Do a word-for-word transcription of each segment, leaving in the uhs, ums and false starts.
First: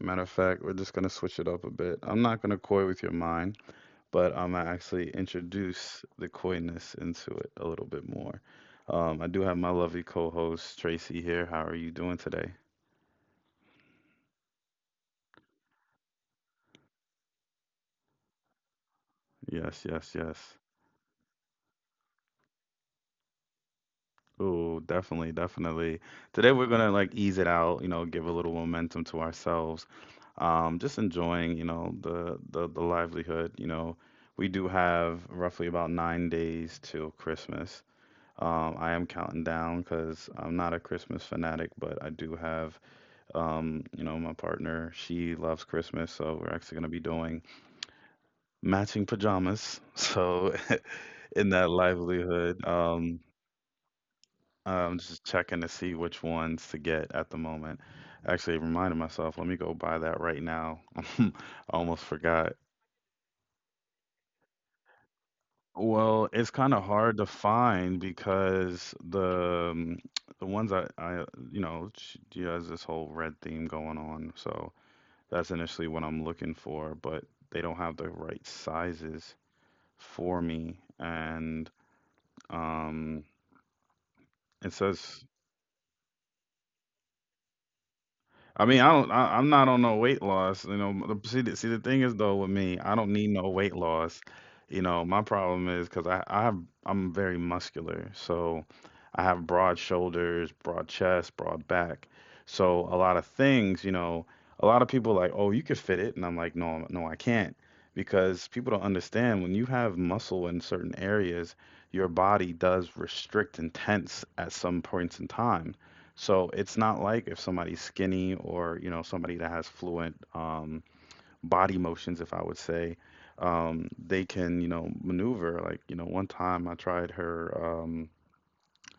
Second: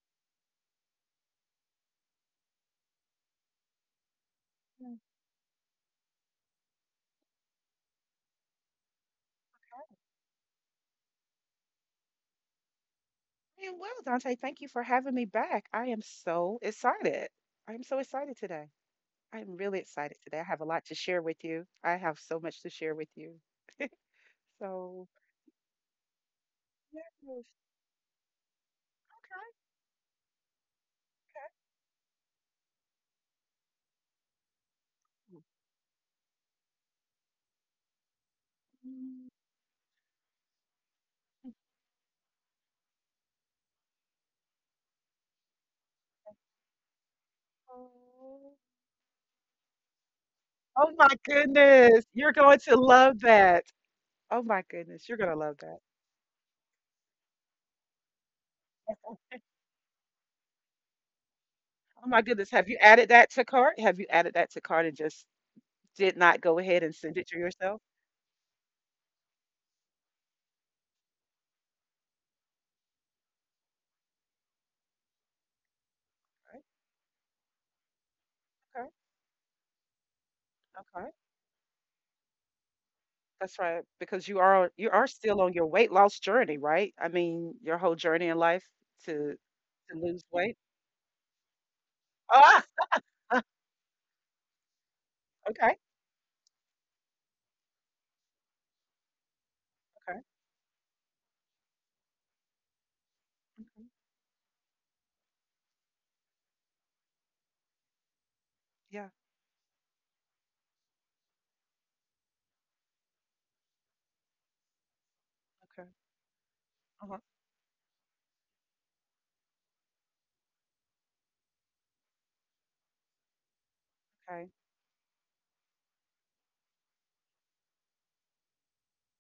Matter of fact, we're just going to switch it up a bit. I'm not going to coy with your mind, but I'm going to Mm. actually introduce the coyness into it a little bit more. Um, I do have my lovely co host, Tracy, here. How are you doing today? I am well, Dante. Thank you for having me back. I am so excited. I am so excited today. I am really Yes, excited yes, today. I yes. have a lot to share with you. I have so much to share with you. Ooh, So, definitely, definitely. Today we're gonna yes, like okay. ease it out, you know, give a little momentum to ourselves. Um, just enjoying, you know, the the the livelihood. You know, we do have roughly about nine days till Christmas. Um, I am Mm. counting down because I'm not a Christmas fanatic, but I do have, um, you know, my partner. She loves Christmas, so we're actually gonna be doing Oh matching pajamas. So oh my in that goodness. You're going livelihood, to love um. that. Oh my I'm goodness. You're just going to love checking to that. see which ones to get at the moment. Actually, reminded Oh myself, let me go buy that right now. I oh almost my goodness. forgot. Have you added that to cart? Have you added that to cart and just did not Well, go it's ahead kind and of send it hard to to yourself? find because the um, the ones I, I you know, she, she has this whole red theme going on, so that's initially what I'm Right. looking for, but they don't have the right sizes for Okay. me, and That's um, right, because you are you are it still on your says. weight loss journey, right? I mean, your whole journey in life I to mean, I don't. to I, I'm lose not on no weight. weight loss. You know, the- see the see the thing Ah, is though with me, I don't need no weight loss. You know, my okay, problem is because I I have I'm very muscular, so I have broad okay, shoulders, broad chest, broad back. So a lot of okay, things, you know, a lot of people like, oh, you could fit it, and I'm like, no, no, I can't, because people don't yeah, understand when you have muscle in certain areas, your body does restrict and tense at some points in okay, time. So it's uh-huh, not like if somebody's skinny or, you know, somebody that has fluent um, body motions, if I would say, um, they okay, can, you know, maneuver. Like, you know, one time I tried her um,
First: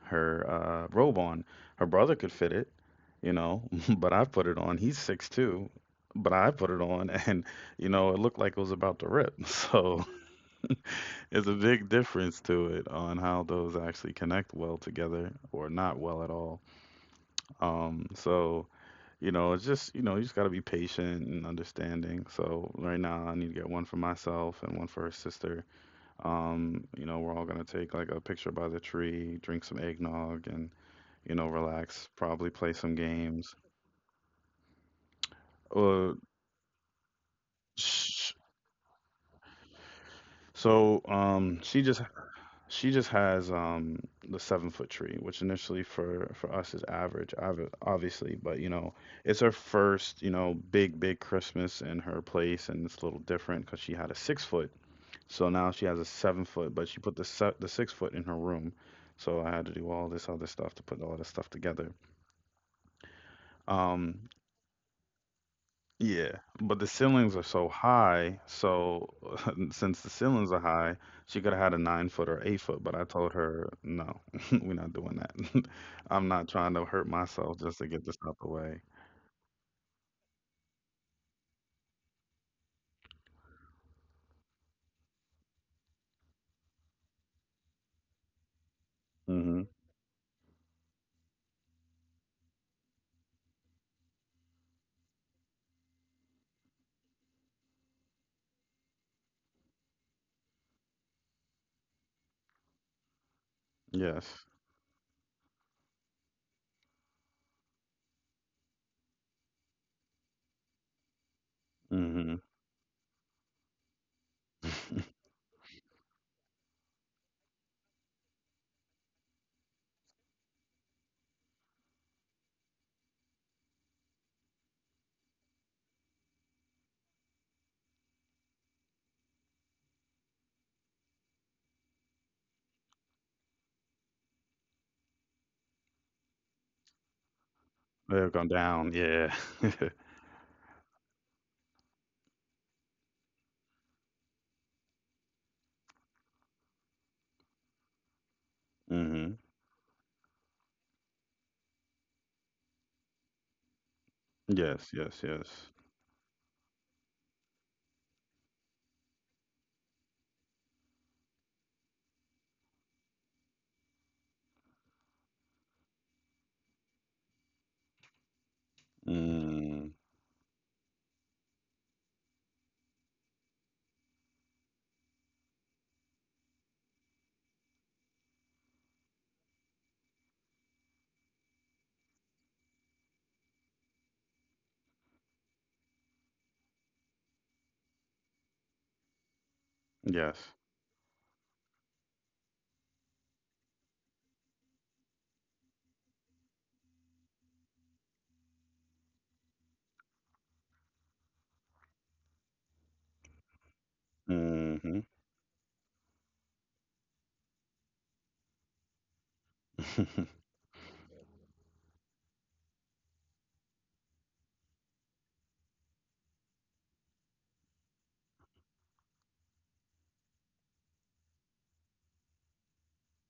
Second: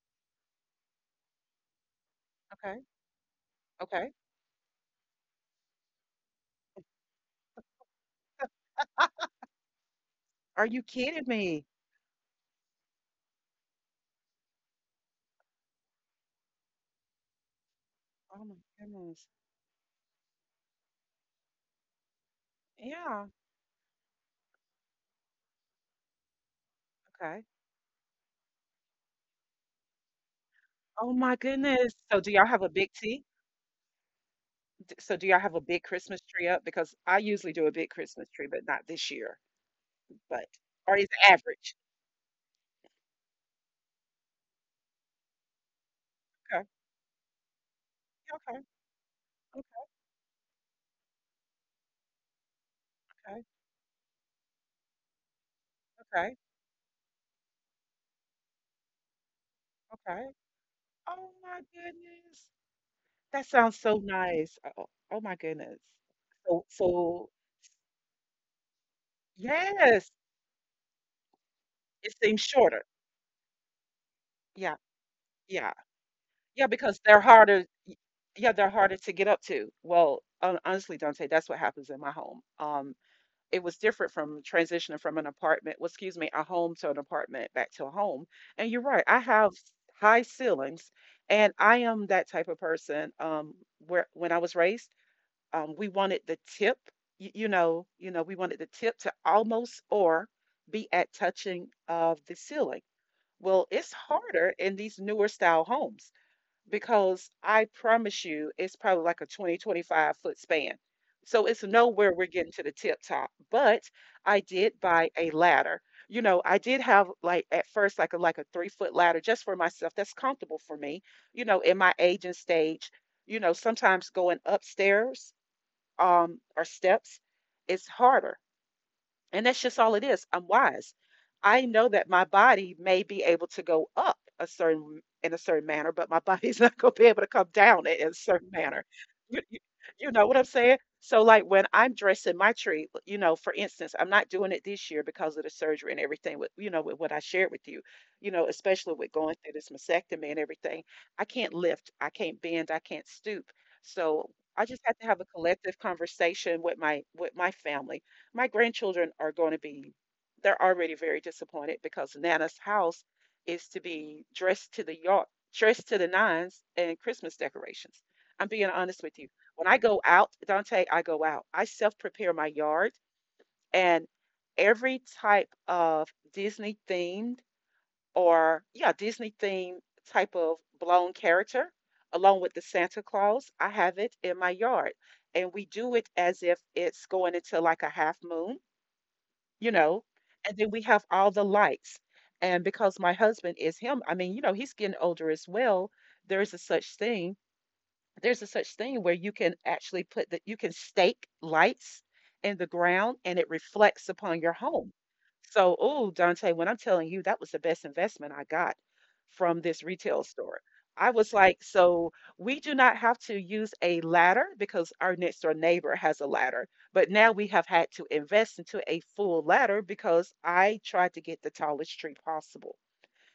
her uh, robe on. Her brother could fit it, okay, you know, but okay. I put it on. He's six two, but I put it on and, you know, it looked like it was about to Ah, rip. So are you kidding it's a me? big difference to it on how those actually connect well together or not well at all. Um, Oh my so. goodness. You know, it's just, you know, you just got to be patient and understanding. So right Yeah. now I need to get one for myself and one for her sister. Um, you know, Okay. we're all gonna take like a picture by the tree, drink some eggnog and, Oh my you know, goodness. relax, So do y'all probably have a play big some tea? games. D- So do y'all have a big Uh, Christmas tree up? Because I usually do a big Christmas sh tree, but not this year. But Or is so it um average? she just she just has um the seven foot tree, which initially for for Okay. us is average, obvi- obviously, Okay. but you know, it's her Okay. first, you know, big, big Christmas in her place, and it's a little Okay. different because she had a six foot. So now she has a Okay. seven foot, but she put the se- the six foot in her room. So I had to do all Okay. this other stuff to put all this Oh stuff my together. goodness. That sounds so Um, nice. Oh, oh my goodness. yeah, So, but the so ceilings are so high. So since the yes, ceilings are high, she could have had a nine it foot seems or eight foot. shorter. But I told her, no, we're Yeah, not doing that. yeah, I'm not yeah, trying to because hurt they're myself harder. just to y- get this out the Yeah, they're way. harder to get up to. Well, hon- honestly, Dante, that's what happens in my home. Um, it was different from transitioning from an apartment, well, excuse me, a home to an apartment back to a home. And you're right, I have Hmm. high ceilings, and I am that type of person. Um, where when I was raised. Um, we wanted the tip, y- you know, you know, we wanted the tip to almost or be at touching of the ceiling. Well, it's Yes. harder in these newer style homes because I promise you it's probably like a twenty twenty five foot span. So it's nowhere we're Hmm. getting to the tip top. But I did buy a ladder. You know, I did have, like, at first, like, a like a three foot ladder just for myself. That's comfortable for me, you know, in my age and stage, you know, sometimes going upstairs, um, or steps, it's harder. And that's just all it is. I'm wise. I know that my body may be able to go up a certain in a certain manner, but my body's not going to be able to come down in in a They'll certain go manner. down. Yeah. You, you, you know what I'm saying? So, like when I'm dressing my tree, you know, for instance, I'm not doing it this year because of the surgery and everything, with, you know, with what I shared with you, you know, especially with going Hmm. through this mastectomy and everything. I can't lift, I can't bend, I can't stoop. So, I just have Yes. to have a Yes. Yes. collective conversation with my with my family. My grandchildren are going to be — they're already very disappointed because Nana's house is to be dressed to the yard, dressed to the nines and Christmas decorations. I'm being honest with you. When I Mm, go out, Dante, I go out. I self prepare my yard, and every type of Disney themed, or, yeah, Disney themed type of blown character, along with the Santa Claus, I have it in my yard. And we do it as if it's going into like a half moon, you know yes. and then we have all the lights. And because my husband is him, I mean, you know he's getting older as well, there is a such thing there's a such thing where you can actually put that you can stake lights in the ground, and it reflects upon your home. Mhm. So, oh, Dante, when I'm telling you, that was the best investment I got from this retail store. I was like, so we do not have to use a ladder because our next door neighbor has a ladder. But now we have had to invest into a full ladder because I tried to get the tallest tree possible.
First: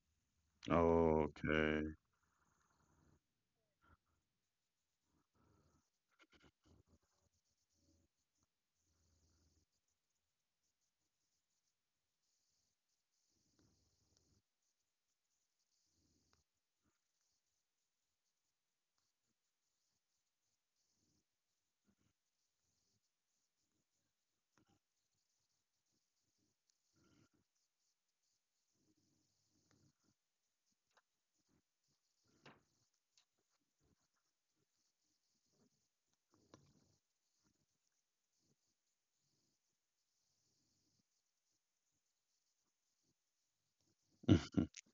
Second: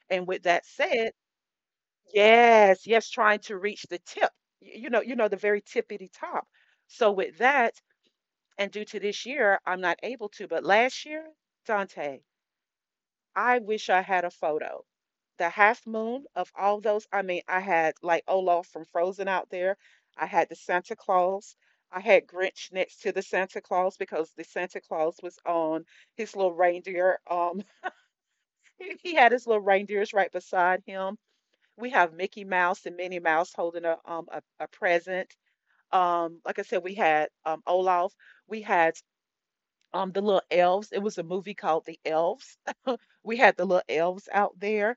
And with that said, Okay. yes, yes, trying to reach the tip, y- you know, you know, the very tippity top. So with that, and due to this year, I'm not able to, but last year, Dante, I wish I had a photo. The half moon of all those — I mean, I had like Olaf from Frozen out there. I had the Santa Claus. I had Grinch next to the Santa Claus because the Santa Claus was on his little reindeer. Um, he had his little reindeers right beside him. We have Mickey Mouse and Minnie Mouse holding a um a, a present. Um, like I said, we had um Olaf. We had um the little elves. It was a movie called The Elves. We had the little elves out there.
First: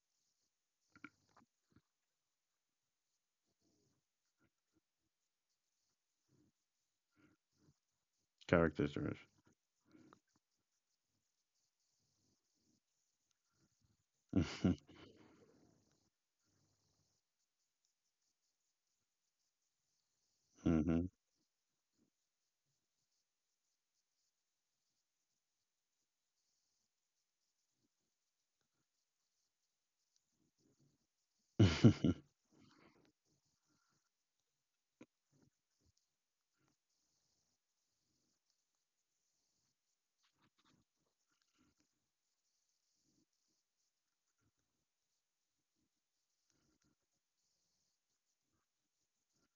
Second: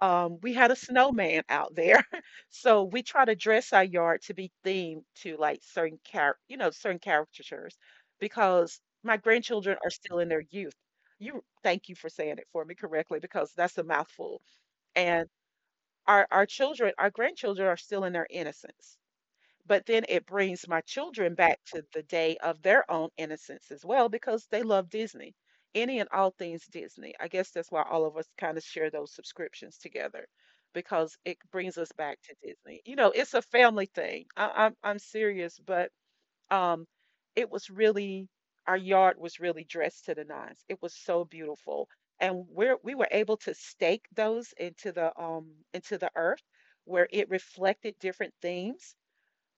Um, we had a snowman out there. So we try to dress our yard to be themed to like certain char- you know, certain caricatures because Character my driven. grandchildren are still in their youth. You Thank you for saying it for me correctly because that's a mouthful. And our our children, our grandchildren are still in their innocence. But then it brings my Mhm. children back to the day of their own innocence as well because they love Disney. Any and all things Disney. I guess that's why all of us kind of share those subscriptions together because it brings us back to Disney. You know, it's a family thing. I, I'm I'm serious, but um, it was really — our yard was really dressed to the nines. It was so beautiful, and we're we were able to stake those into the um into the earth, where it reflected different themes,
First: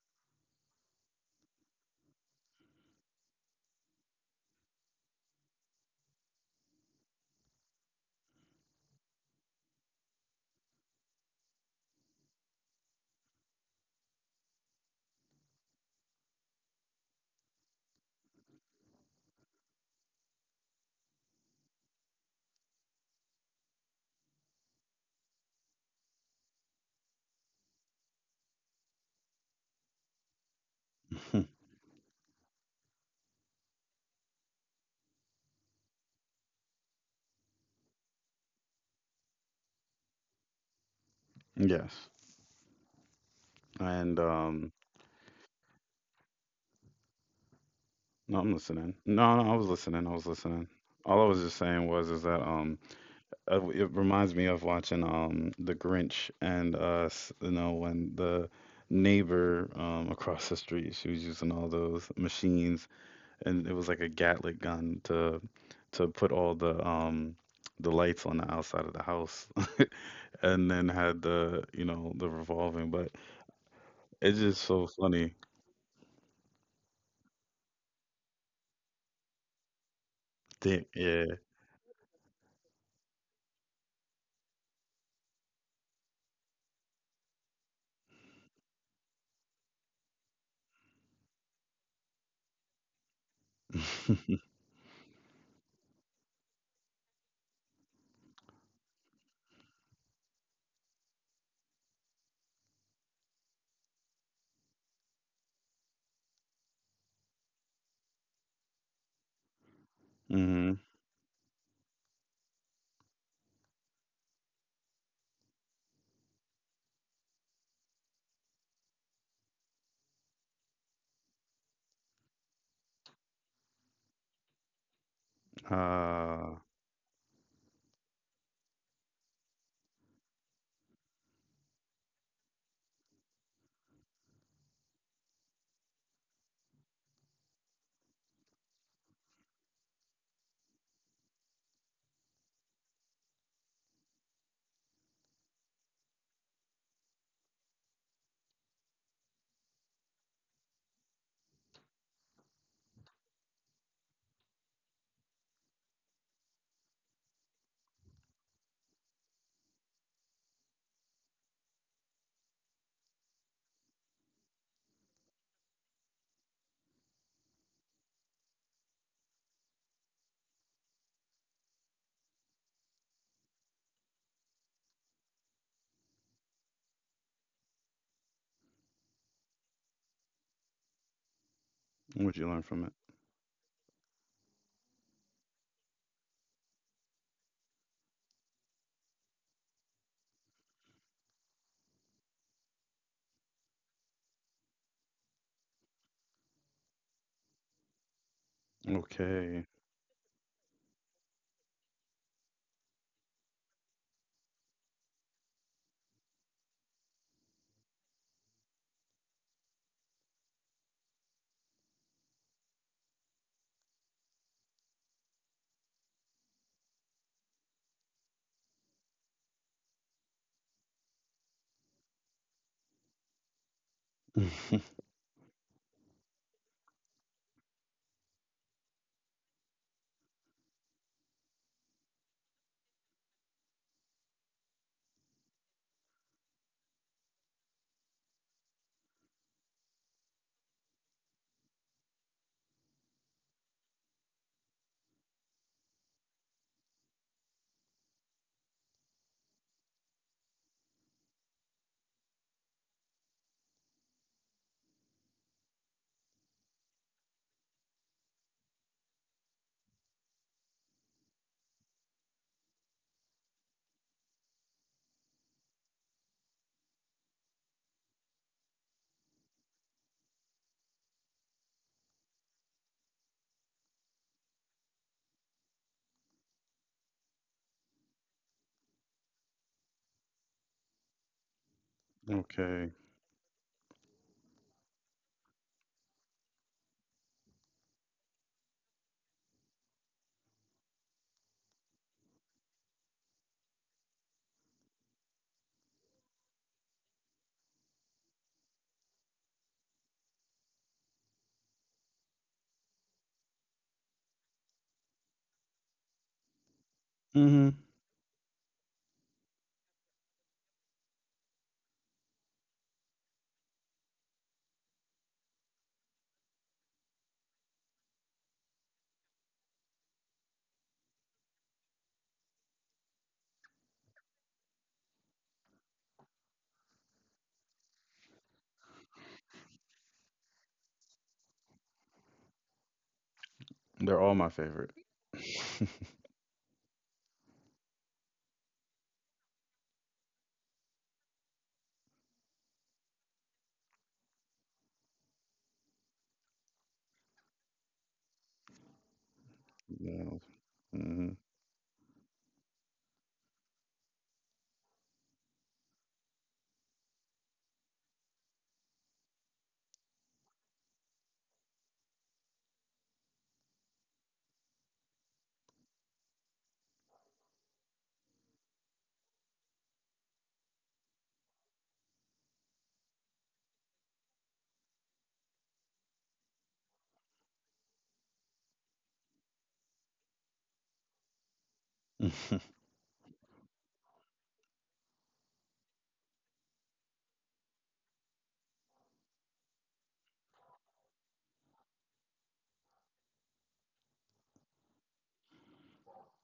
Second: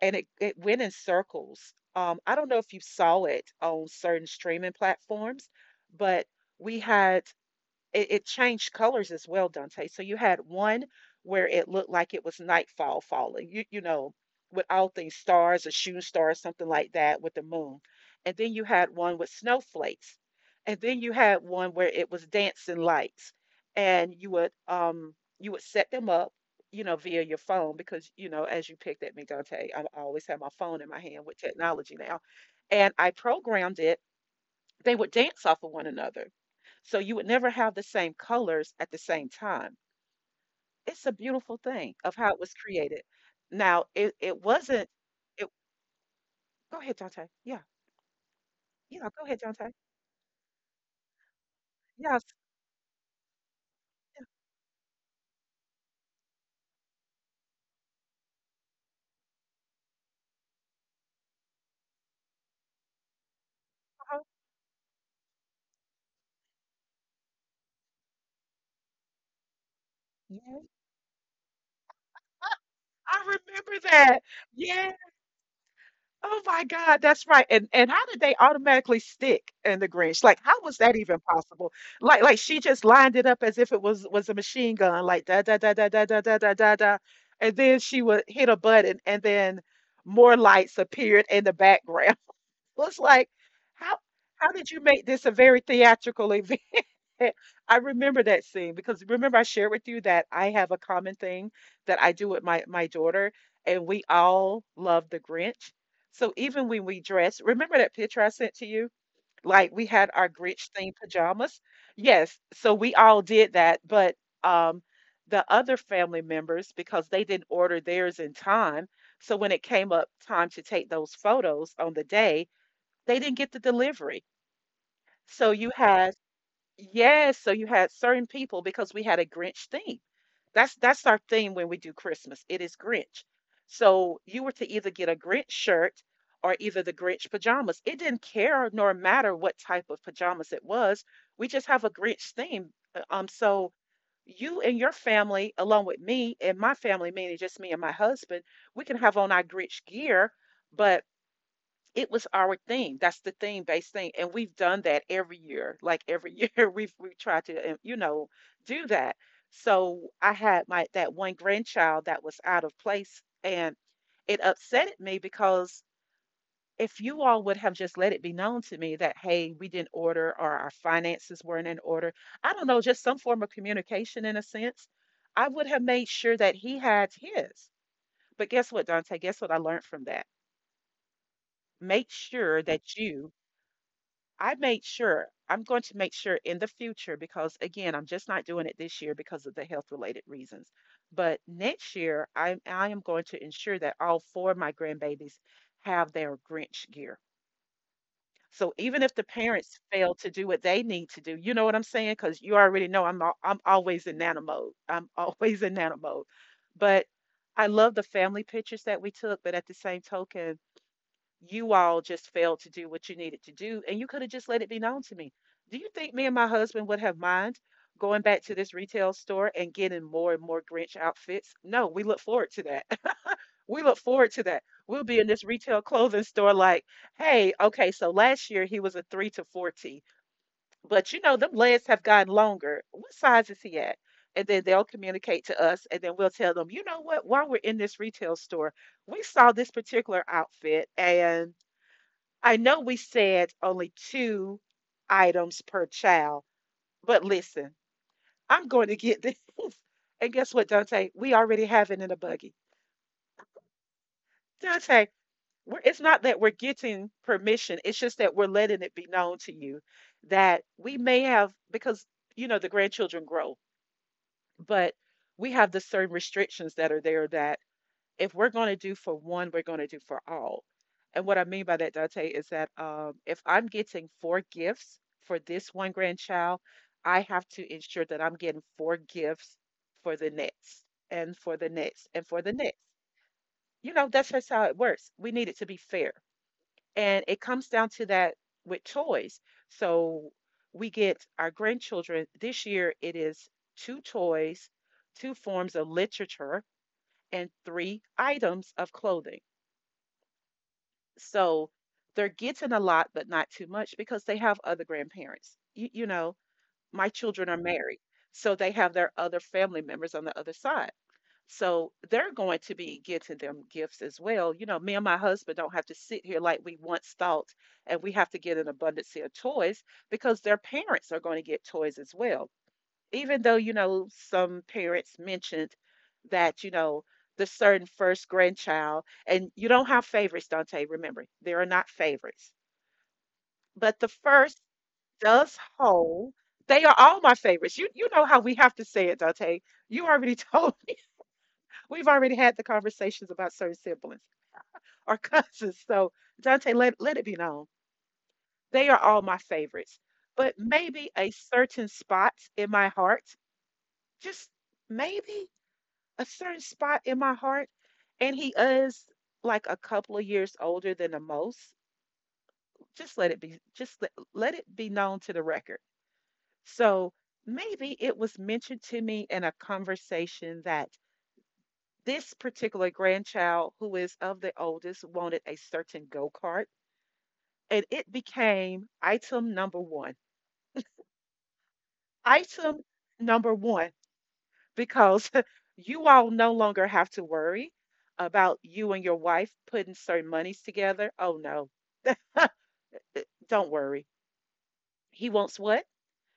and it it went in circles. Um, I don't know if you saw it on certain streaming platforms, but we had it, it changed colors as well, Dante. So you had one where it looked like it was nightfall falling, you, you know, with all things stars, a shooting star, something like that, with the moon. And then you had one with snowflakes. And then you had one where it was dancing lights. And you would um you would set them up, you know, via your phone because, you know, as you picked at me, Dante, I I always have my phone in my hand with technology now. And I programmed it, they would dance off of one another. So you would never have the same colors at the same time. It's a beautiful thing Yes. of how it was created. Now, it, And it um wasn't it go ahead, Dante. Yeah. no, I'm listening. Yeah, go ahead, No, no, I was Dante. listening. I was listening. All I was just saying was Yeah, is that um uh, it reminds me of watching um The Grinch. And uh s- you know when the neighbor um across the street, she was using all those machines, and it was like a so, Gatling gun to to put all the um the lights on the outside of the house, and yeah. then had, the you know the revolving, but I remember that. it's just so Yes. funny. Oh my God, that's right. And and how did they automatically stick in the Grinch? Like, how Damn, was that even yeah. possible? Like, like she just lined it up as if it was was a machine gun, like da da da da da da da da da da. And then she would hit a button and then more lights appeared in the background. It was like, how how did you make this a very theatrical event? Eh, I remember that scene because remember I shared with you that I have a common thing that I do with my my daughter, and we all love the Grinch. So even when we dress, remember that picture I sent to you? Like we had our Mm-hmm. Grinch themed pajamas. Yes, so we all did that, but um the other family members, because they didn't order theirs in time. So when it came up time to take those photos on the day, they didn't get the delivery. So you had — Ah. yes, so you had certain people because we had a Grinch theme. That's that's our theme when we do Christmas. It is Grinch. So you were to either get a Grinch shirt or either the Grinch pajamas. It didn't care nor matter what type of pajamas it was. We just have a Grinch theme. Uh, Um, so you and your family, along with me and my family, meaning just me and my husband, we can have on our Grinch gear, but it was our thing. That's the theme-based thing, and we've done that every year. Like, every year, we've we tried to, uh, you know, do that. So, I had my that one grandchild that was out of place, and it upsetted me because if you all would have just let it be known to me that, "Hey, we didn't order," or, "Our finances weren't in order," I don't know, just some form of communication in a sense, I would have made sure that he had his. But guess what, Dante? Guess what I learned from that? Make What'd you learn sure from it? that you — I made sure, I'm going to make sure in the future, because again, I'm just not doing it this year because of the health related reasons. But next year, I, I am going to ensure that all four of my grandbabies have their Grinch gear. So even if the Okay. parents fail to do what they need to do, you know what I'm saying? Because you already know I'm al- I'm always in nano mode. I'm always in nano mode. But I love the family pictures that we took. But at the same token, you all just failed to do what you needed to do and you could have just let it be known to me. Do you think me and my husband would have mind going back to this retail store and getting more and more grinch outfits? No, we look forward to that. We look forward to that. We'll be in this retail clothing store like, hey, okay, so last year he was a three to forty. But you know them legs have gotten longer. What size is he at? And then they'll communicate to us, and then we'll tell them, you know what, while we're in this retail store, we saw this particular outfit, and I know we said only two items per child, but listen, I'm going to get this. And guess what, Dante? We already have it in a buggy. Dante, we're, it's not that we're getting permission, it's just that we're letting it be known to you that we may have, because, you know, the grandchildren grow, but we have the certain restrictions that are there that. If we're going to do for one, we're going to do for all. And what I mean by that, Dante, is that um, if I'm getting four gifts for this one grandchild, I have to ensure that I'm getting four gifts for the next, and for the next, and for the next. Okay. You know, that's just how it works. We need it to be fair. And it comes down to that with toys. So we get our grandchildren this year, it is two toys, two forms of literature, and three items of clothing. So they're getting a lot, but not too much because they have other grandparents. You, you know, my children are Hmm. married, so they have their other family members on the other side. So they're going to be getting them gifts as well. You know, me and my husband don't have to sit here like we once thought, and we have to get an abundance of toys because their parents are going to get toys as well, even though, you know, some parents mentioned that, you know, the certain first grandchild, and you don't have favorites, Dante. Remember, there are not favorites, but the They're all my first favorite. does hold. They are all my favorites. You you know how we have to say it, Dante. You already told. We've already had the conversations about certain siblings or cousins. So, Dante, let, let it be known, they are all my favorites. Yeah. But maybe Hmm. a certain spot in my heart, just maybe a certain spot in my heart, and he is like a couple of years older than the most. Just let it be, just let, let it be known to the record. So maybe it was mentioned to me in a conversation that this particular grandchild, who is of the oldest, wanted a certain go kart, and it became item number one. Item number one because you all no longer have to worry about you and your wife putting certain monies together. Oh no, don't worry. He wants what?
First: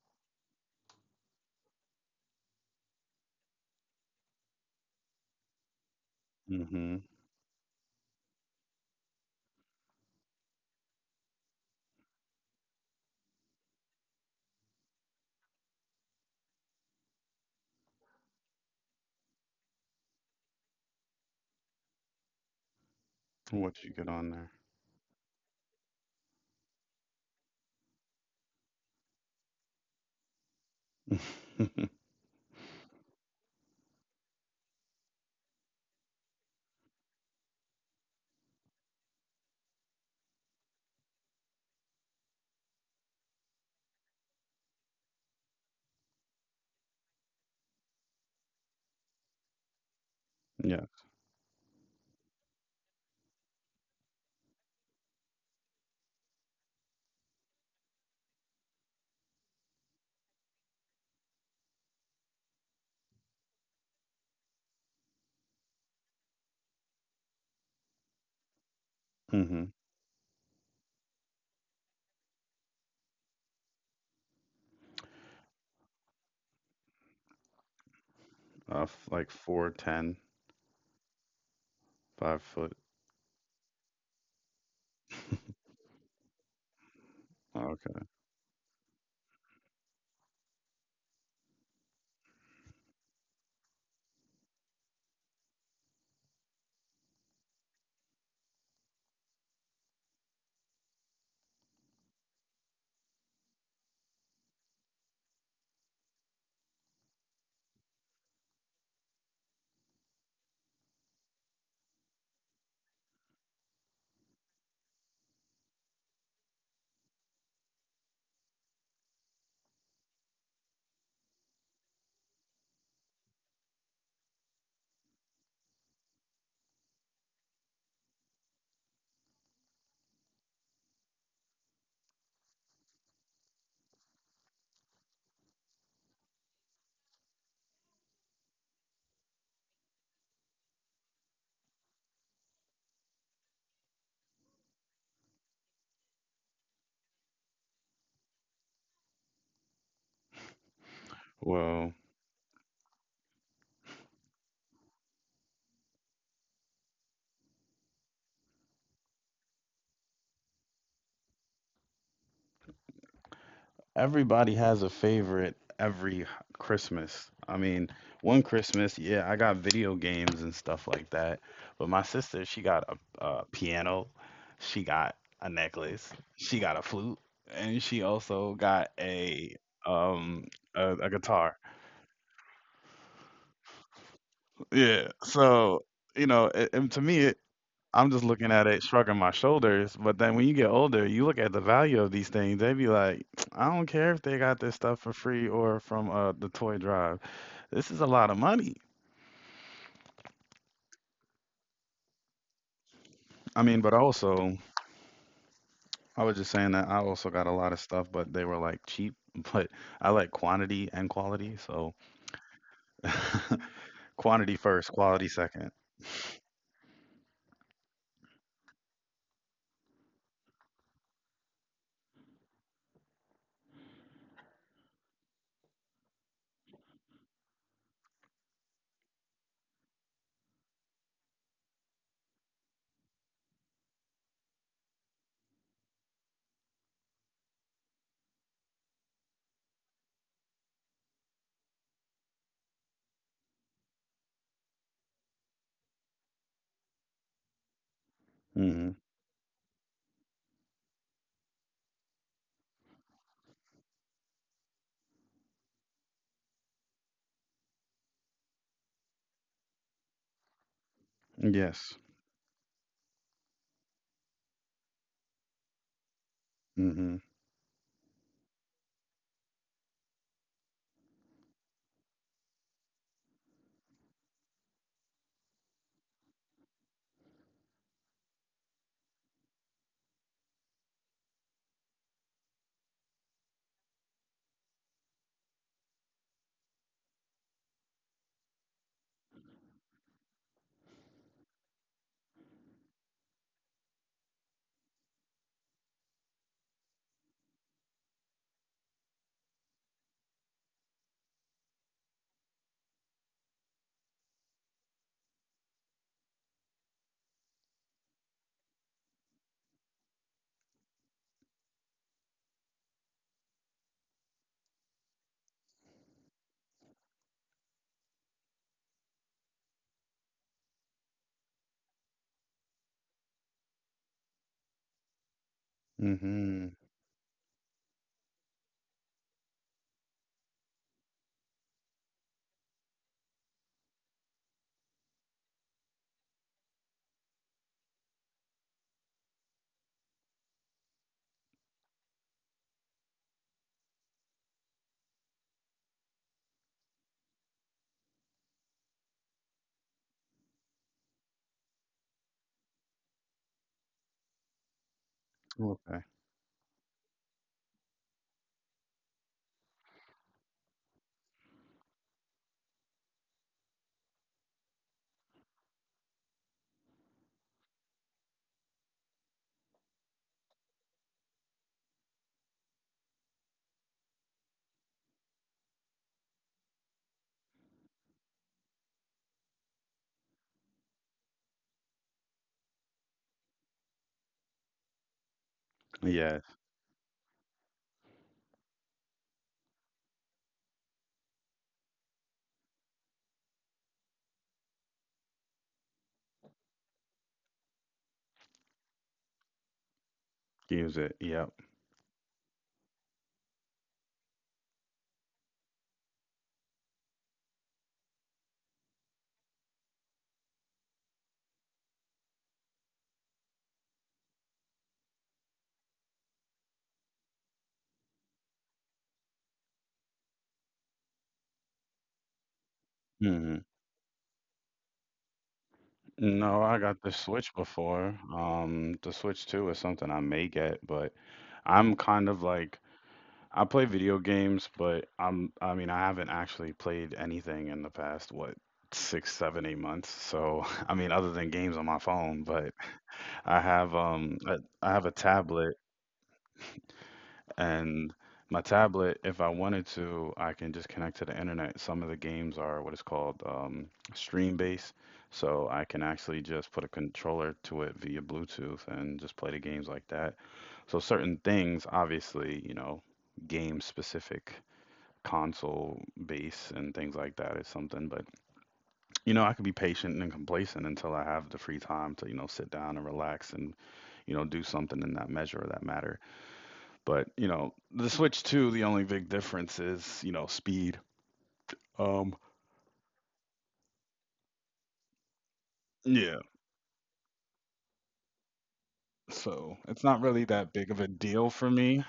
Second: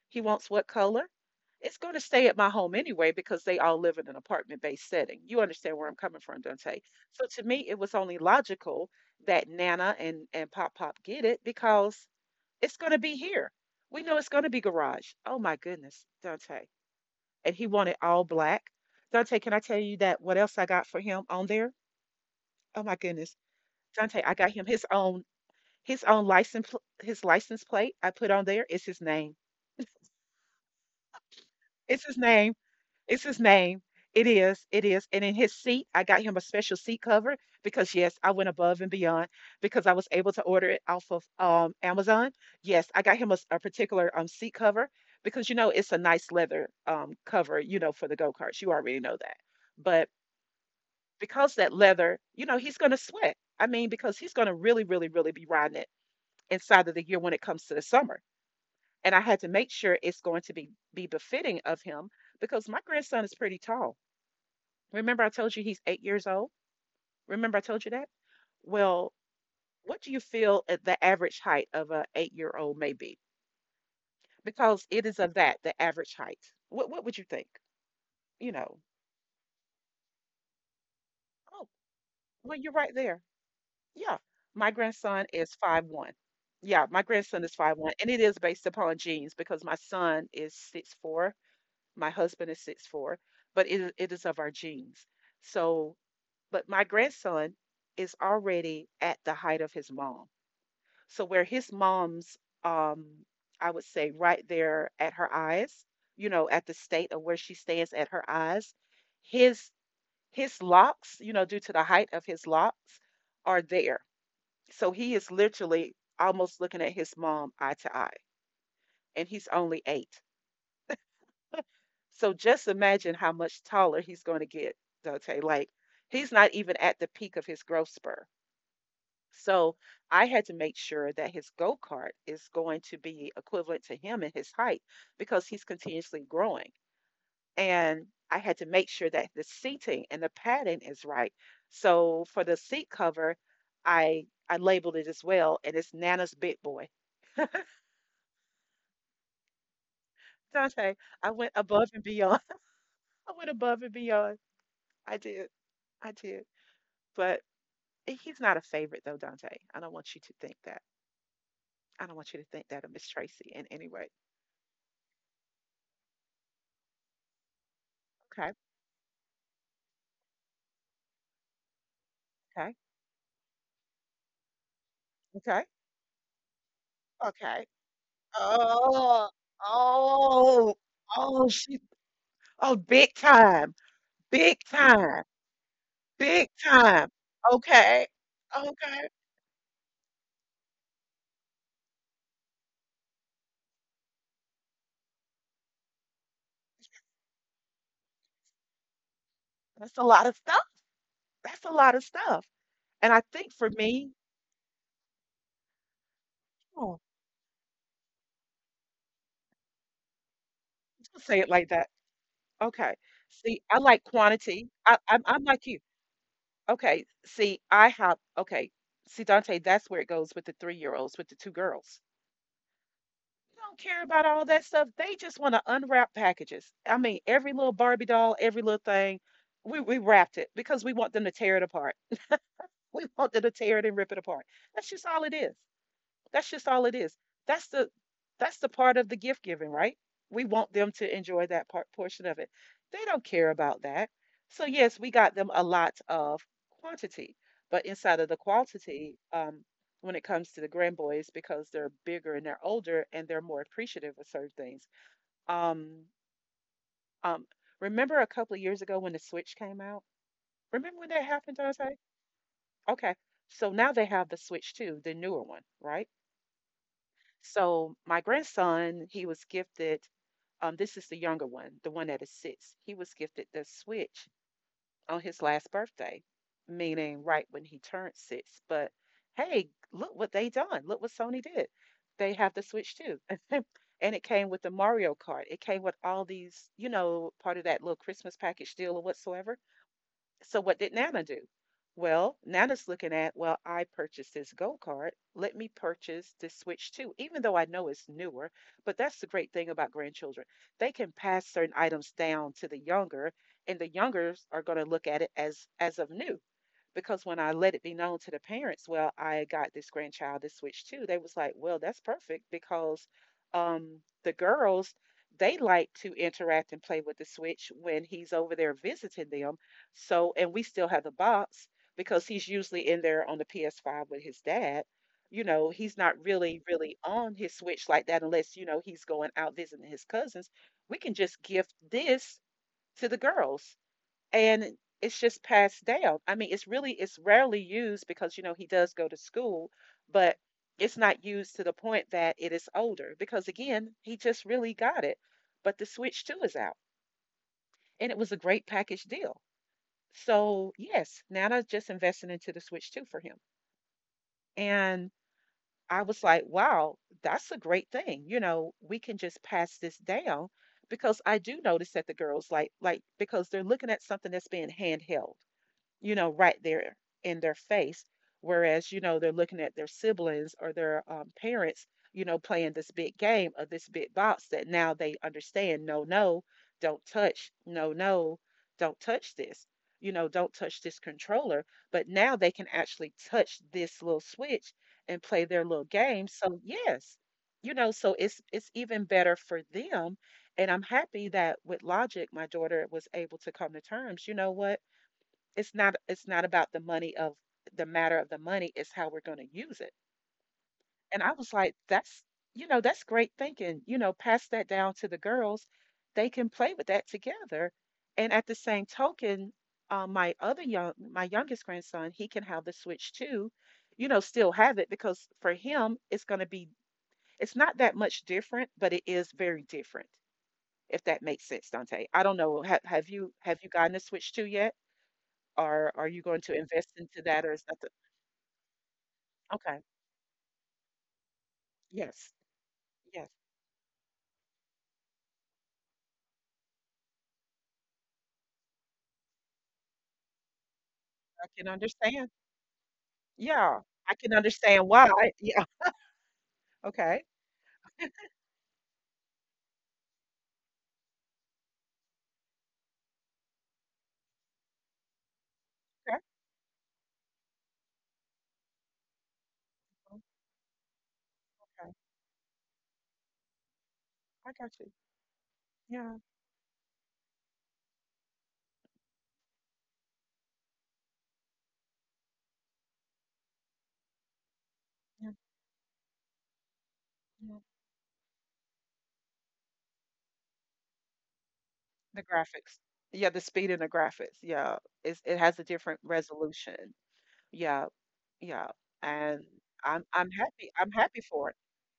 He wants what color? It's going to stay at my home anyway because they all live in an apartment based setting. You understand where I'm coming from, Dante. Hmm. So to me, it was only logical that Nana and, and Pop Pop get it because it's going to be here. We know it's going to be garage. Oh my goodness, Dante, and he wanted all black. Dante, can I tell you that what else I got for him on there? Oh my goodness. What you get Dante, I on got him his own his own license pl- his license plate I put on there is his name. there? It's his name. It's his name. It is. It is. And in his seat, I got him a special seat cover because yes, I went above and beyond because I was able to order it off of um, Amazon. Yes, I got him a, s- a particular um, seat cover because you know it's a nice leather um, cover, you know, for the go karts. You already know that. But Yeah. because that leather, you know, he's going to sweat. I mean, because he's going to really, really, really be riding it inside of the year when it comes to the summer. And I had to make sure it's going to be be befitting of him because my grandson is pretty tall. Remember, I told you he's eight years old. Remember, I told you that. Well, Hmm. what do you feel at the average height of an eight year old may be? Because it is of that the average height. What what would you think? You know? Uh, f- like four ten Oh, five well, you're foot right there. Yeah, my grandson is five one. Yeah, my grandson is five one, Okay. and it is based upon genes because my son is six four, my husband is six four, but it it is of our genes. So, but my grandson is already at the height of his mom. So where his mom's, um, I would say right there at her eyes, you know, at the state of where she stands at her eyes, his his locks, you know, due to the height of his locks, are there. So he is literally almost looking at his mom eye to eye, and he's only eight. So just imagine how much taller he's going to get, Dante. Like he's not even at the peak of his growth spur. So I had to make sure that his go kart is going to be equivalent to him in his height because he's continuously growing. And I had to make sure that the seating and the padding is right. So for the seat cover, I I labeled it as well, and it's Nana's Big Boy. Dante, I went Well, above and beyond. I went above and beyond. I did. I did. But he's not a favorite, though, Dante. I don't want you to think that. I don't want you to think that of Miss Tracy in any way. everybody has a favorite every Christmas. I mean, one Okay. Christmas, yeah, I got video games and stuff like that. But my sister, she Okay. got a, a piano, she got a Okay. necklace, she got a flute, Okay. and she also got Oh. a um Oh. a, a Oh. guitar. She. Oh, big time. Big Yeah. time. So, you know, Big it, and to time. me, I'm Okay. just looking at it, Okay. shrugging my shoulders. But then when you get older, you look at the value of these things. They be like, I don't care if they got this stuff for free or from uh, the toy drive. This is a lot of money. That's a lot of stuff. That's a lot of stuff. And I think I for mean, but me, also, I was just saying that I oh, also got a lot of stuff, but they were like cheap. But I like quantity and don't say it quality. like that. So Okay. See, I like quantity quantity. first, I, I'm, quality I'm like second. you. Okay. See, I have, okay. See, Dante, that's where it goes with the three-year-olds, with the two girls. They don't care about all that stuff. They just want to unwrap packages. I mean, every little Barbie doll, every little thing, we, we wrapped it because we want them to tear it apart. We want them to tear it and rip it apart. That's just all it is. That's just all it is. That's the that's the part of the gift giving, right? We want them to enjoy that part portion of it. They don't care about that. So yes, we got them a lot of quantity, but inside of the Hmm. quantity, um, when it comes to the grand boys, because they're bigger and they're older and they're more appreciative of certain things. Um, um, remember a couple of years ago when the Switch came out? Remember when that happened, Dante? Yes. Okay, so now they have the Switch too, the newer one, right? Hmm. So my grandson, he was gifted. Um, this is the younger one, the one that is six. He was gifted the Switch on his last birthday, meaning right when he turned six. But hey, look what they done. Look what Sony did. They have the Switch too. And it came with the Mario Kart. It came with all these, you know, part of that little Christmas package deal or whatsoever. So what did Nana do? Well, Nana's looking at, well, I purchased this Go card. Let me purchase this Switch too, even though I know it's newer. But that's the great thing about grandchildren. They can pass certain items down to the younger, and the youngers are going to look at it as as of new because when I let it be known to the parents, well, I got this grandchild this switch too, they was like, well, that's perfect because um, the girls, they like to interact and play with the switch when he's over there visiting them. So, and we still have the box because he's usually in there on the P S five with his dad. You know, he's not really, Hmm. really on his switch like that unless, you know, he's going out visiting his cousins. We can just gift this to the girls and it's just passed down. I mean, it's really it's rarely used because you know he does go to school, but it's not used to the point that it is older because again, he just really got it. But the Switch two is out and it was a great package deal. So, yes, Nana's just invested into the Switch two for him. And I Okay. was like, wow, that's a great thing. You know, we can just pass this down because I do notice that the girls like like because they're looking at something that's being handheld, you know, right there in their face. Whereas, you know, they're looking at their siblings or their um, parents, you know, playing this big game of this big box that now they understand. No, no, don't touch. No, no, don't touch this, you know, don't touch this controller. But now they can actually touch this little switch and play their little game. Yes. So, yes, you know, so it's it's even better for them. And I'm happy that with Logic, my daughter was able to come to terms. You know what? It's not it's not about the money of the matter of the money, it's how we're gonna use it. Use it. And I was Yep. like, that's, you know, that's great thinking. You know, pass that down to the girls. They can play with that together. And at the same token, uh, my other young my youngest grandson, he can have the Switch too, you know, still have it because for him it's gonna be, it's not that much different, but it is very different, if that makes sense, Dante. I don't know. Have, have you have you Mhm. gotten a Switch too yet? Are are you going to No, I invest got the into that or Switch is that the— before. Um, the Switch two Okay. is something I may get, but I'm Yes. kind of like, Yes. I play video games, but I'm I mean I haven't actually played anything in the past what, six, seven, eight months. So I mean, other I than can games on my understand. phone. But I Yeah. have I can um I, understand I have why. a Yeah. tablet, Okay. and my tablet, if I wanted to, I can just connect to the internet. Some of the games are what is called um, stream based, so I can Okay. actually just put a controller to it via Bluetooth and just play the games like that. So certain things, Okay. obviously, you know, game I specific, got you. console Yeah. base and things like that is something. But you know, I could be patient and complacent until I have the free time to you know sit down and relax and you know do something in that Yeah. measure or that matter. But, you Yeah. know, the Switch two, the only big difference is, you know, speed. The Um, graphics. Yeah, the speed and the graphics. Yeah. It's, it has a different yeah, resolution. Yeah. Yeah. And so it's I'm not I'm really that happy. big of I'm a happy deal for it. for me.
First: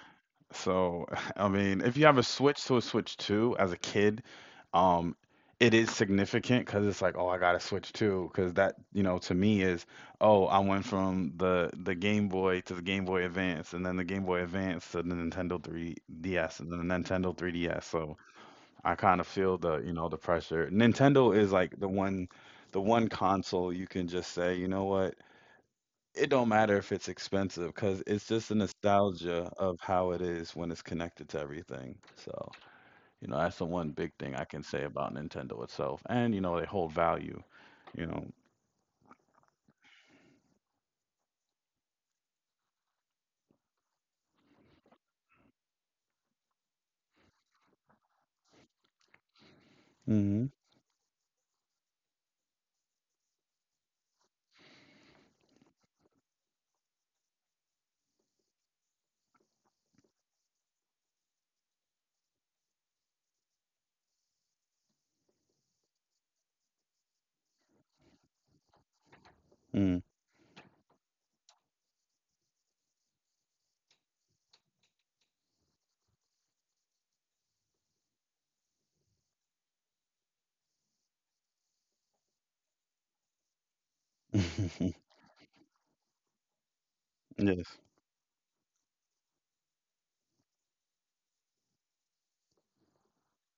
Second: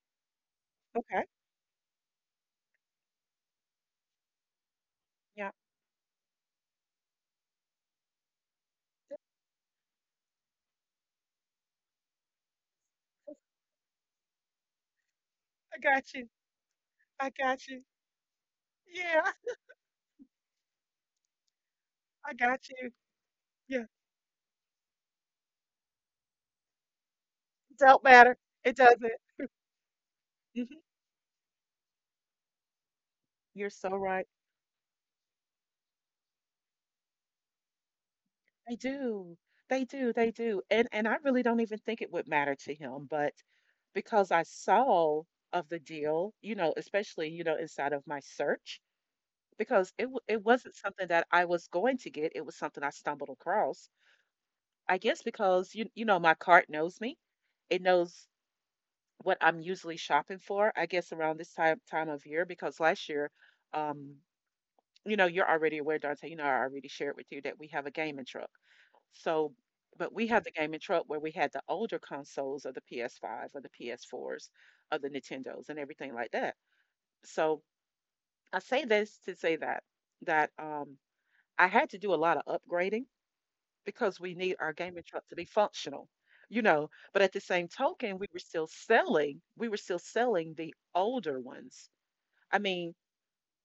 So, Okay. I mean, if you have a Switch to a Switch two as a kid, um, Yeah. it is significant because it's like, oh, I got a Switch two, because that, you know, to me is, oh, I went from the the Game Boy to the Game Boy Advance, and then the Game Boy Advance to the Nintendo I got you. three D S, and then the Nintendo I got three D S. you. So I kind of Yeah, feel the, you know, the pressure. Nintendo is like the one I got the you. one console you Yeah. can just say, you know what? It don't matter if it's expensive It because don't it's matter. just the It doesn't. nostalgia of how it is when Hmm. it's connected to everything. So, you know, that's the You're one so big right. thing I can say about Nintendo itself. And, you know, they hold value, you know. They do. They do. They do. And and I really don't even think it would matter to him, but because I saw of the deal, you know, especially, you know, inside of my search, because it w- it Mm-hmm. wasn't something that I was going to get, it was something I stumbled across. I guess because you you know, my cart knows me. It knows what I'm usually shopping for, I guess around this time time of year because last year, um you know, you're already aware, Dante. You know, I already shared with you that we have a gaming truck. So, but we have the gaming truck where we had the older consoles, of the PS five s or the P S four s, of the Nintendos and everything like that. So I say this to say that that um, I had to do a lot of upgrading because we need our Mm. gaming truck to be functional, you know. But at the same Yes. token, we were still selling. We were still selling the older ones. I mean,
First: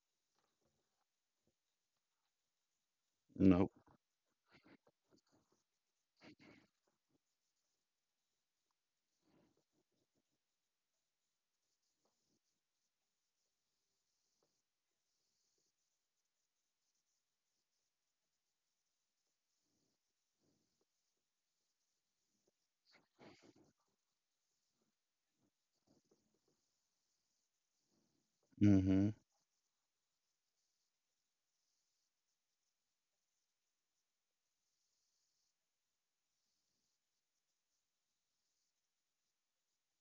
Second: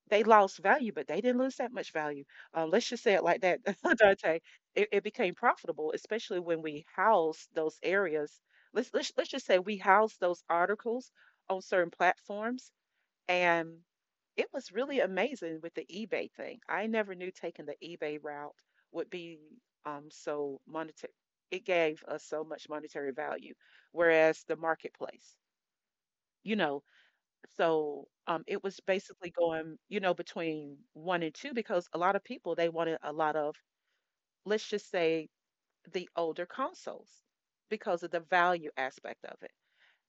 they lost value, but they didn't lose that much value. Um, let's just say it like that, Nope. Dante. It, it became profitable, especially when we housed those areas. Let's, let's let's just say we housed those articles on certain platforms, and it was really amazing with the eBay thing. I never knew taking the eBay route would be, um, so monetary. It gave us so much monetary value, whereas the marketplace, you know, so, um, it was Mm-hmm. basically going, you know, between one and two because a lot of people they wanted a lot of, let's just say, the older consoles because of the value aspect of it.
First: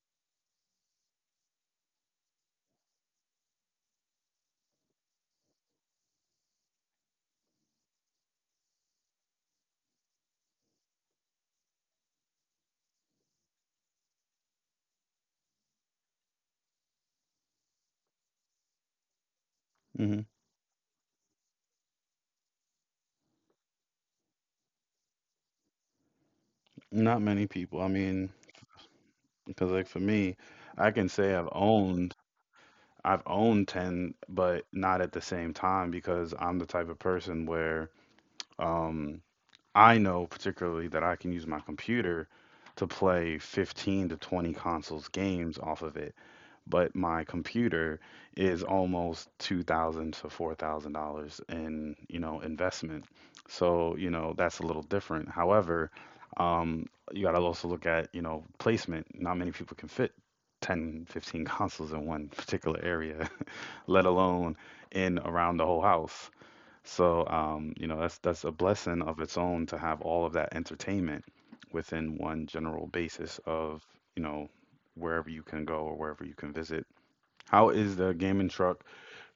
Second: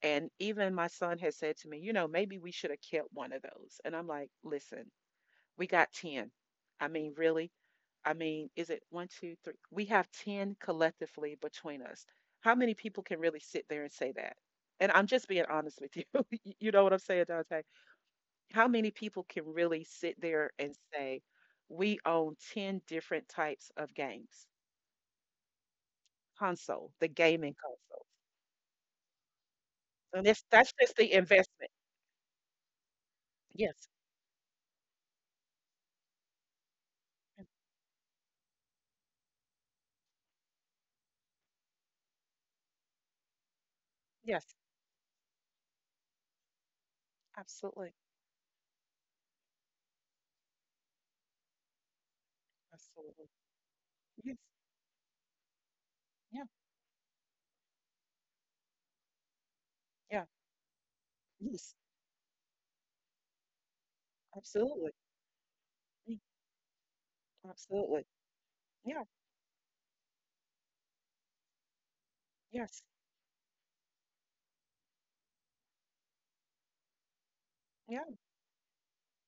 And even my son has said to me, you know, maybe we should have kept one of those. And I'm like, listen, we got ten. I mean, really? I mean, is it one, two, three? We have ten collectively between us. How many people can really sit there and say that? And I'm just being honest with you. You know what I'm saying, Dante? How many people can really sit Mm-hmm. there and say, we own ten different types of games, console, the Not many gaming people. I consoles? mean, because like for And me, that's, that's I just can the say I've investment. owned I've owned Yes. ten, but not at the same time because I'm the type of person where, um, I know particularly that I can use my computer to play fifteen to twenty Yes. consoles games off of it. But my computer Absolutely. is almost two thousand to four thousand dollars in, you know, investment. Absolutely. So, you know, Yes. that's a little different. However, Yeah. um, you got to also look at, you know, placement. Not many people can fit Yeah. ten, fifteen Yes. consoles in one particular area, let alone Absolutely. in around the whole Mm. house. So um, you Absolutely. know, that's that's a Yeah. blessing of its own to have all of that entertainment within one Yes. general basis of, you know, wherever you can go or wherever you can visit. How is Yeah. the gaming truck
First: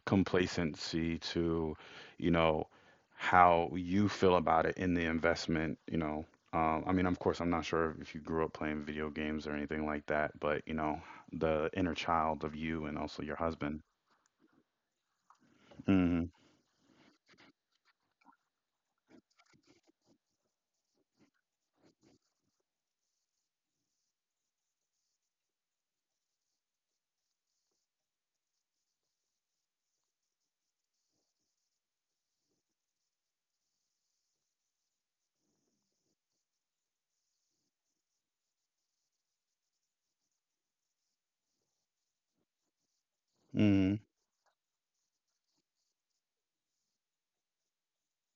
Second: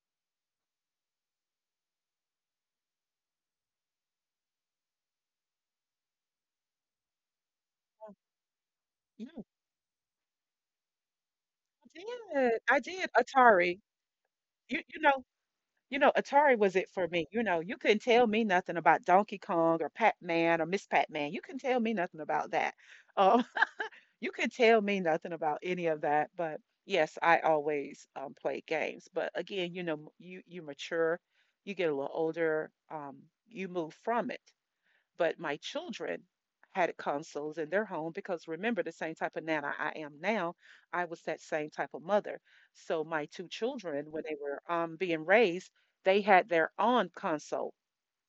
complacency to, you know, how you feel about it, in the investment, you know? Um, I mean, of course, I'm not sure if you grew up playing video games Yeah. or anything like that, but you know, the I inner child of did. I you and did. also your husband. Atari. You, you know, you know, Hmm. Atari was it for me. You know, you couldn't tell me nothing about Donkey Kong or Pac-Man or Miss Pac-Man. You couldn't tell me nothing about that. Um, you could tell me nothing about any of that. But yes, I always um, played games. But again, you know, m- you you mature, you get a little older, um, you move from it. But my children had consoles in their home because remember, the same type of nana I am now, I was that same type of mother. So my two children, when they were um, being raised, they had their own console.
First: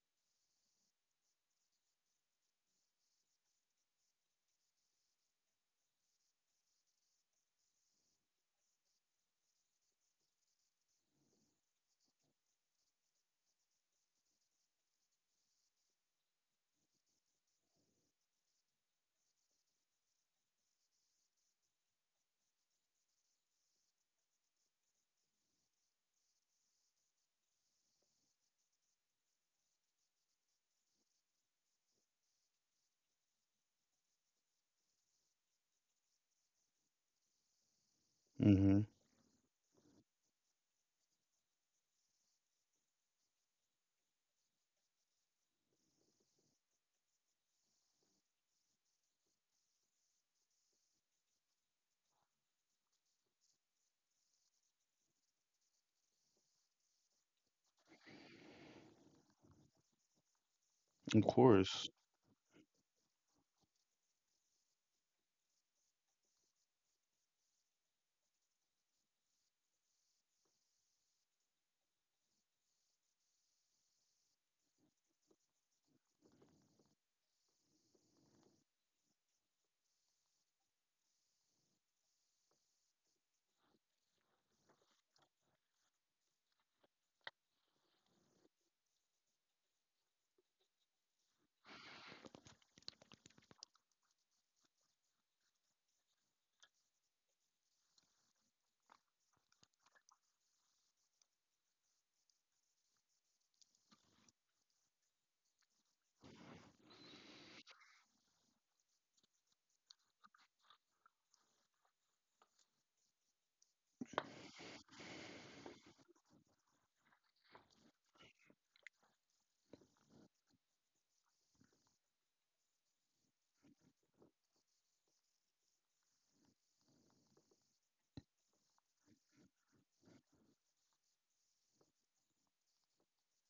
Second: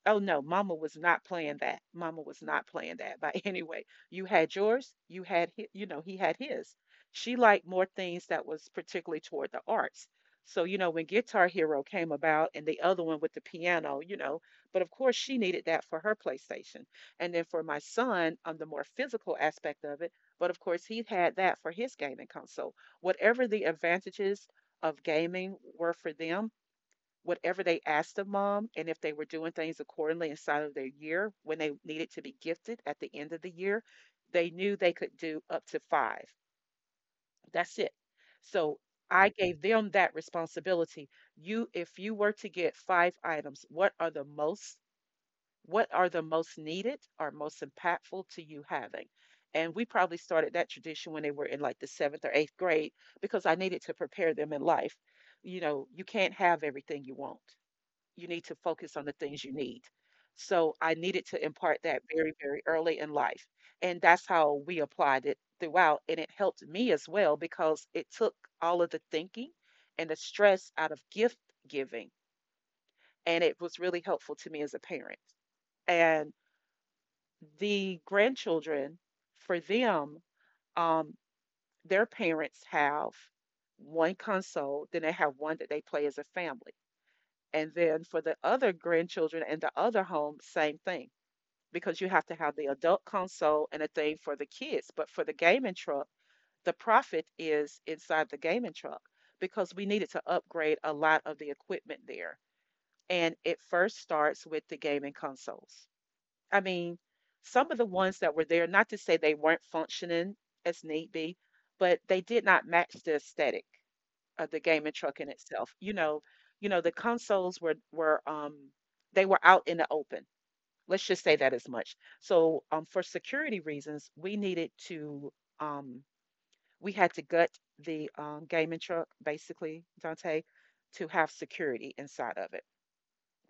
Oh no, mama was not playing that. Mama was not playing that by any way. You had yours, you had hi you know, he had his. She liked more things that was particularly toward the arts. So, you know, when Guitar Hero came about and the other one with the piano, you know, but of course she needed that for her PlayStation. And then for my son, on the more physical aspect of it, but of course he had that for his gaming console. Whatever the advantages of gaming were for them, whatever they asked of mom and if they were doing things accordingly inside of their year when they needed to be gifted at the end of the year, they knew they could do up to five. That's it. So Hmm. I gave them that responsibility. You, if you were to get five items, what are the most, what are the most needed or most impactful to you having? And we probably started that tradition when they were in like the seventh or eighth grade because I needed to prepare them in life. You know, you can't have everything you want, you need to focus on the things you need. So I Of needed to impart course. that very, very early in life. And that's how we applied it throughout. And it helped me as well because it took all of the thinking and the stress out of gift giving. And it was really helpful to me as a parent. And the grandchildren, for them, um, their parents have one console, then they have one that they play as a family. And then for the other grandchildren and the other home, same thing, because you have to have the adult console and a thing for the kids. But for the gaming truck, the profit is inside the gaming truck because we needed to upgrade a lot of the equipment there. And it first starts with the gaming consoles. I mean, some of the ones that were there, not to say they weren't functioning as need be, but they did not match the aesthetic of the gaming truck in itself. You know, you know, the consoles were were um they were out in the open. Let's just say that as much. So, um, for security reasons, we needed to, um, we had to gut the um, gaming truck, basically, Dante, to have security inside of it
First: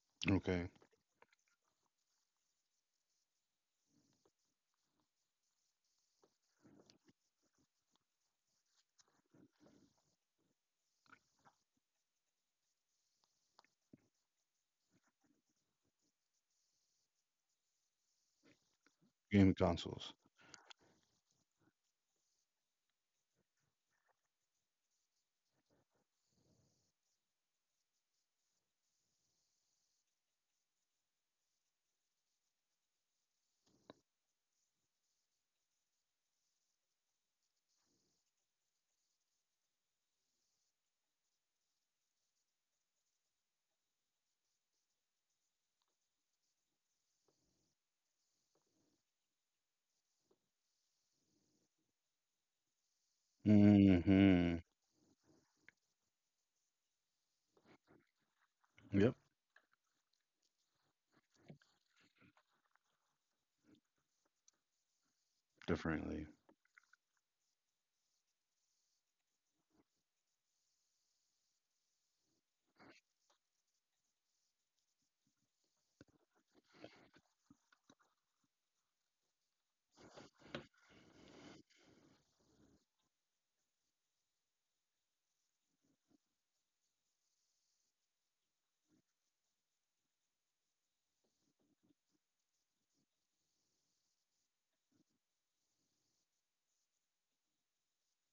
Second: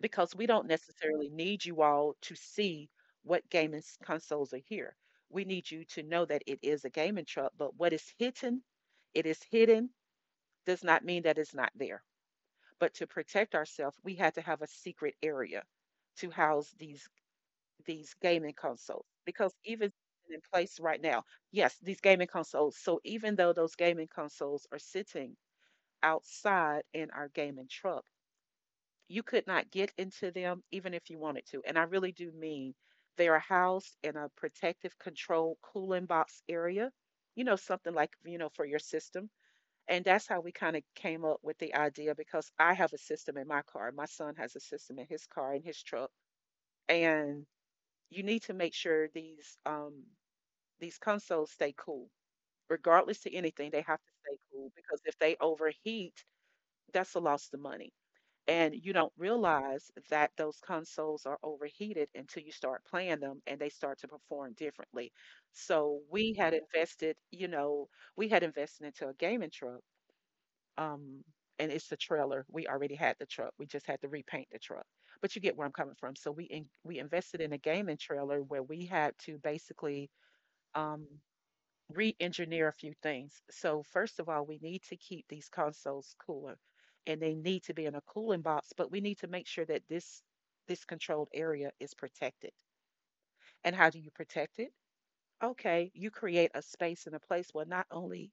because we don't Okay. necessarily need you all to see what gaming s- consoles are here. We need you to know that it is a gaming truck, but what is hidden, it is hidden, does not mean that it's not there. But to protect ourselves, we had to have a secret area to house these these gaming consoles because Gaming even consoles. in place right now, yes, these gaming consoles. So even though those gaming consoles are sitting outside in our gaming truck, you could not get into them even if you wanted to. And I really do mean they are housed in a protective control cooling box area, you know, something like, you know, for your system. And that's how we kind of came up with the idea because I have a system in my car. My son has a system in his car, in his truck. And you need to make sure these um, these consoles stay cool, regardless to anything. They have to stay Hmm. cool because if they overheat, that's a loss of money. And you don't Yep. realize that those consoles are overheated until you start playing them and they start to perform differently. So Differently. we had invested, you know, we had invested into a gaming truck. um and it's the trailer. We already had the truck, we just had to repaint the truck. But you get where I'm coming from. So we in, we invested in a gaming trailer where we had to basically um re-engineer a few things. So first of all, we need to keep these consoles cooler, and they need to be in a cooling box, but we need to make sure that this this controlled area is protected. And how do you protect it? Okay, you create a space and a place where not only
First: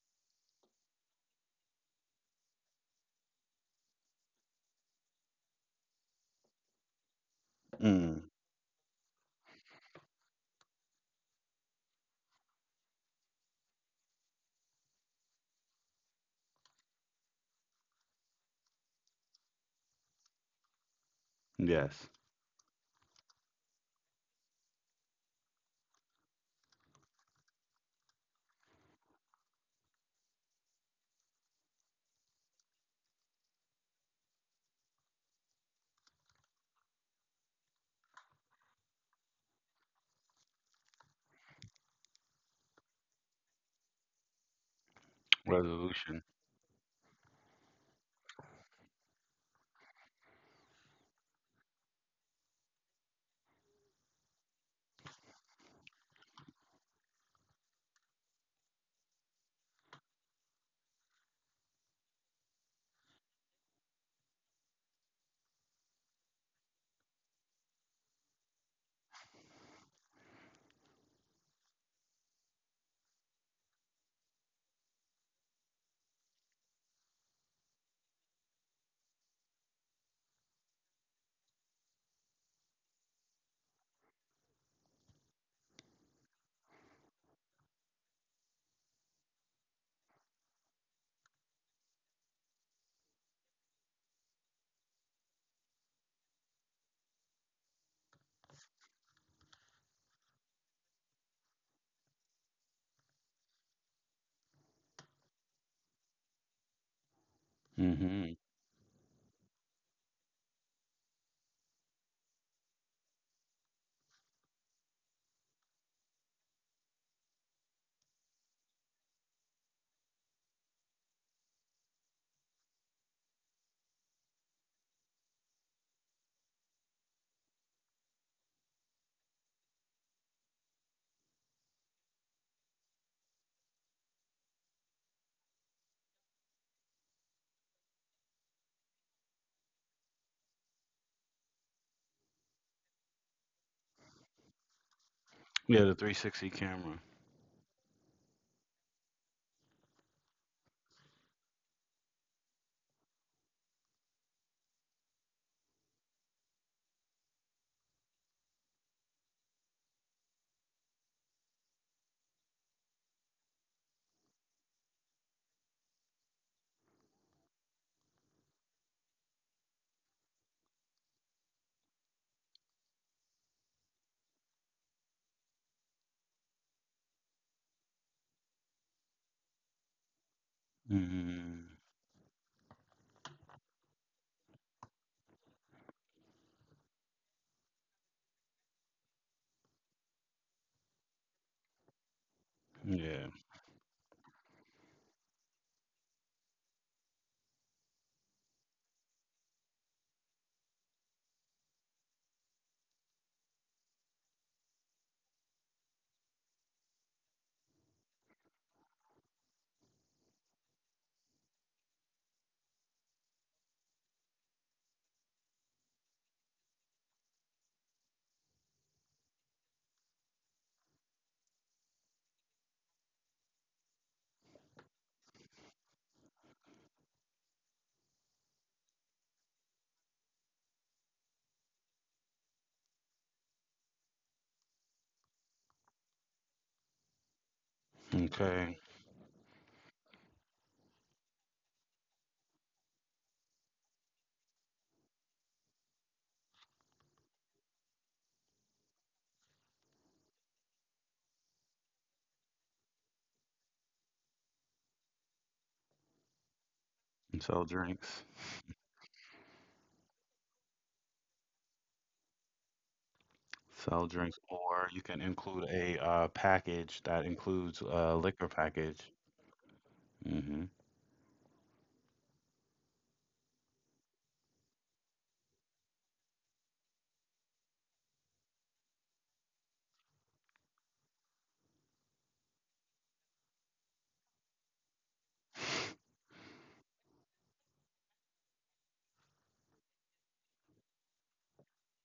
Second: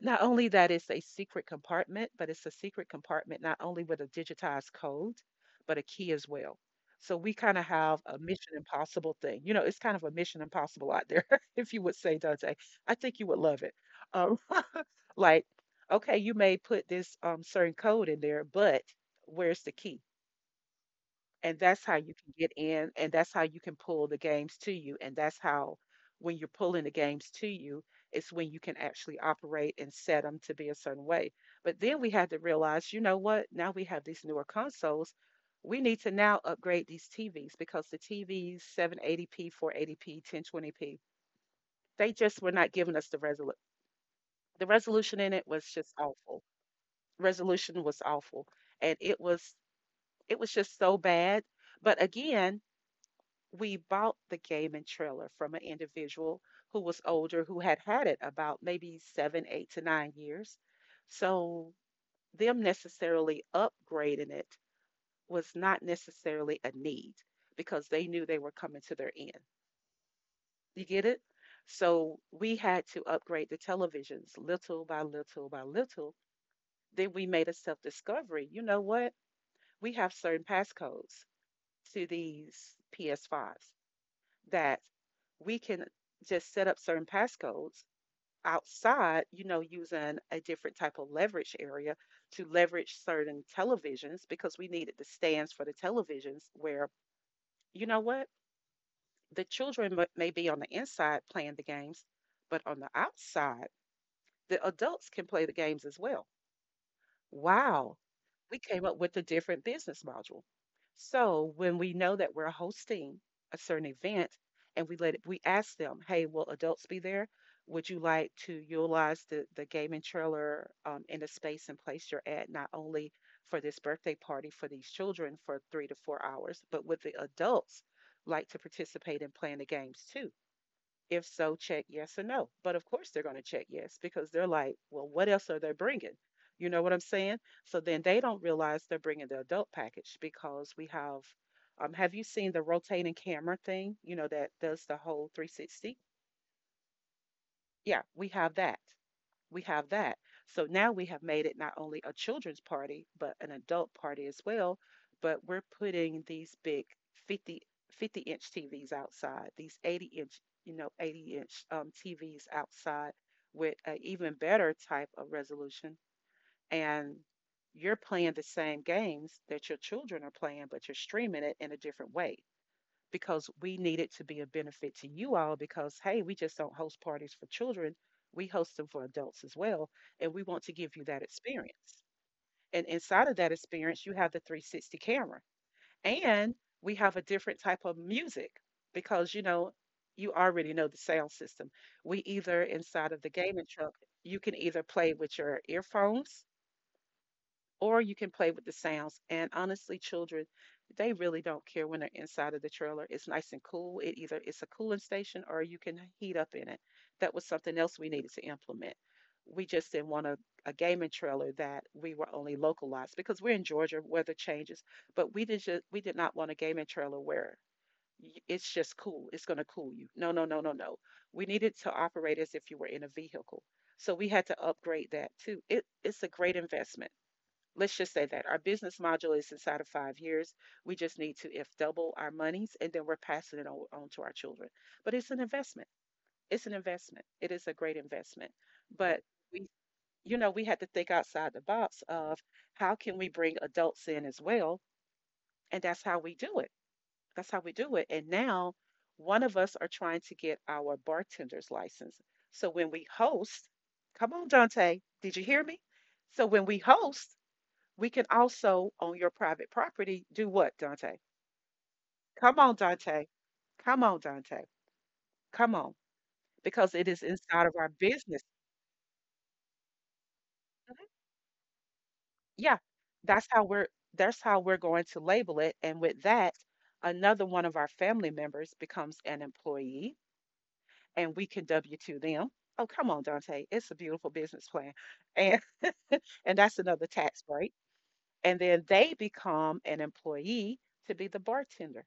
not only that it's a secret compartment, but it's a secret compartment not only with a digitized code, but a key as well. So we kind of have a Mm. Mission Impossible thing. You know, it's kind of a Mission Impossible out there, if you would say, Dante. I think you would love it. Um, like, okay, you may put this um, certain code in there, but where's the key? And that's how Yes. you can get in, and that's how you can pull the games to you, and that's how, when you're pulling the games to you, it's when you can actually operate and set them to be a certain way. But then we had to realize, you know what, now we have these newer consoles, we need to now upgrade these TVs, because the TVs, seven eighty p, four eighty p, ten twenty p, they just were not giving us the resolution. The resolution in it was just Resolution. awful. Resolution was awful. And it was, it was just so bad. But again, we bought the game and trailer from an individual who was older, who had had it about maybe seven, eight to nine years. So them necessarily upgrading it was not necessarily a need, because they knew they were coming to their end. You get it? So we had to upgrade the televisions little by little by little. Then we made a self discovery. You know what? We have certain passcodes to these P S fives. That we can just set up certain passcodes outside, you know, using a different type of leverage area to leverage certain televisions, because we needed the stands for the televisions, where, you know what, the children m- may be on the inside playing the games, but on the outside, the adults can play the games as well. Wow, Hmm. we came up with a different business module. So when we know that we're hosting a certain event, and we let it, we ask them, hey, will adults be there? Would you like to utilize the, the gaming trailer um, in the space and place you're at, not only for this birthday party for these children for three to four hours, but would the adults like to participate in playing the games too? If so, check yes or no. But of course, they're going to check yes, because they're like, well, what else are they bringing? You know what I'm saying? So then they don't realize they're bringing the adult package, because we have, um, have you seen the rotating camera thing? You know, that does the whole Yeah, the three sixty? three sixty camera. Yeah, we have that, we have that. So now we have made it not only a children's party, but an adult party as well. But we're putting these big fifty, fifty inch T Vs outside, these eighty inch, you know, eighty inch um, T Vs outside with an even better type of resolution. And you're playing the same games that your children are playing, but you're streaming it in a different way, because we need it to be a benefit to you all. Because hey, we just don't host parties for children, we host them for adults as well, and we want to give you that Hmm. experience. And inside of that experience, you have the three sixty camera, and we have a different type of music. Because you know, you already know the sound system, we either inside of Yeah. the gaming truck, you can either play with your earphones or you can play with the sounds. And honestly, children, they really don't care. When they're inside of the trailer, it's nice and cool. It either, it's a cooling station, or you can heat up in it. That was something else we needed to implement. We just didn't want a, a gaming trailer that we were only localized, because we're in Georgia, weather changes. But we did just, we did not want a gaming trailer where y- it's just cool. It's going to cool you. No, no, no, no, no. We needed to operate as if you were in a vehicle. So we had to upgrade that too. It, it's a great investment. Let's just say that our business module is inside of five years. We just need to, if double our monies, and then we're passing it on, on to our children. But it's an investment. It's an investment. It is a great investment. Okay. But we, you know, we had to think outside the box of, how can we bring adults in as well, and that's how we do it. That's how we do it. And now, one of us are trying to get our bartender's license. So when we host, come on, Dante, did you hear me? So when we host, Sell we drinks. can also, on your private property, do what, Dante? Come on, Dante. Come Sell on, drinks, Dante. or you can include Come on. a uh, Because package it is that inside of includes our a business. liquor package. Hmm. Yeah, that's how we're, that's how we're going to label it. And with that, another one of our family members becomes an employee, and we can W two them. Oh, come on, Dante. It's a beautiful business plan. And and that's another tax break. And then they become an employee to be the bartender.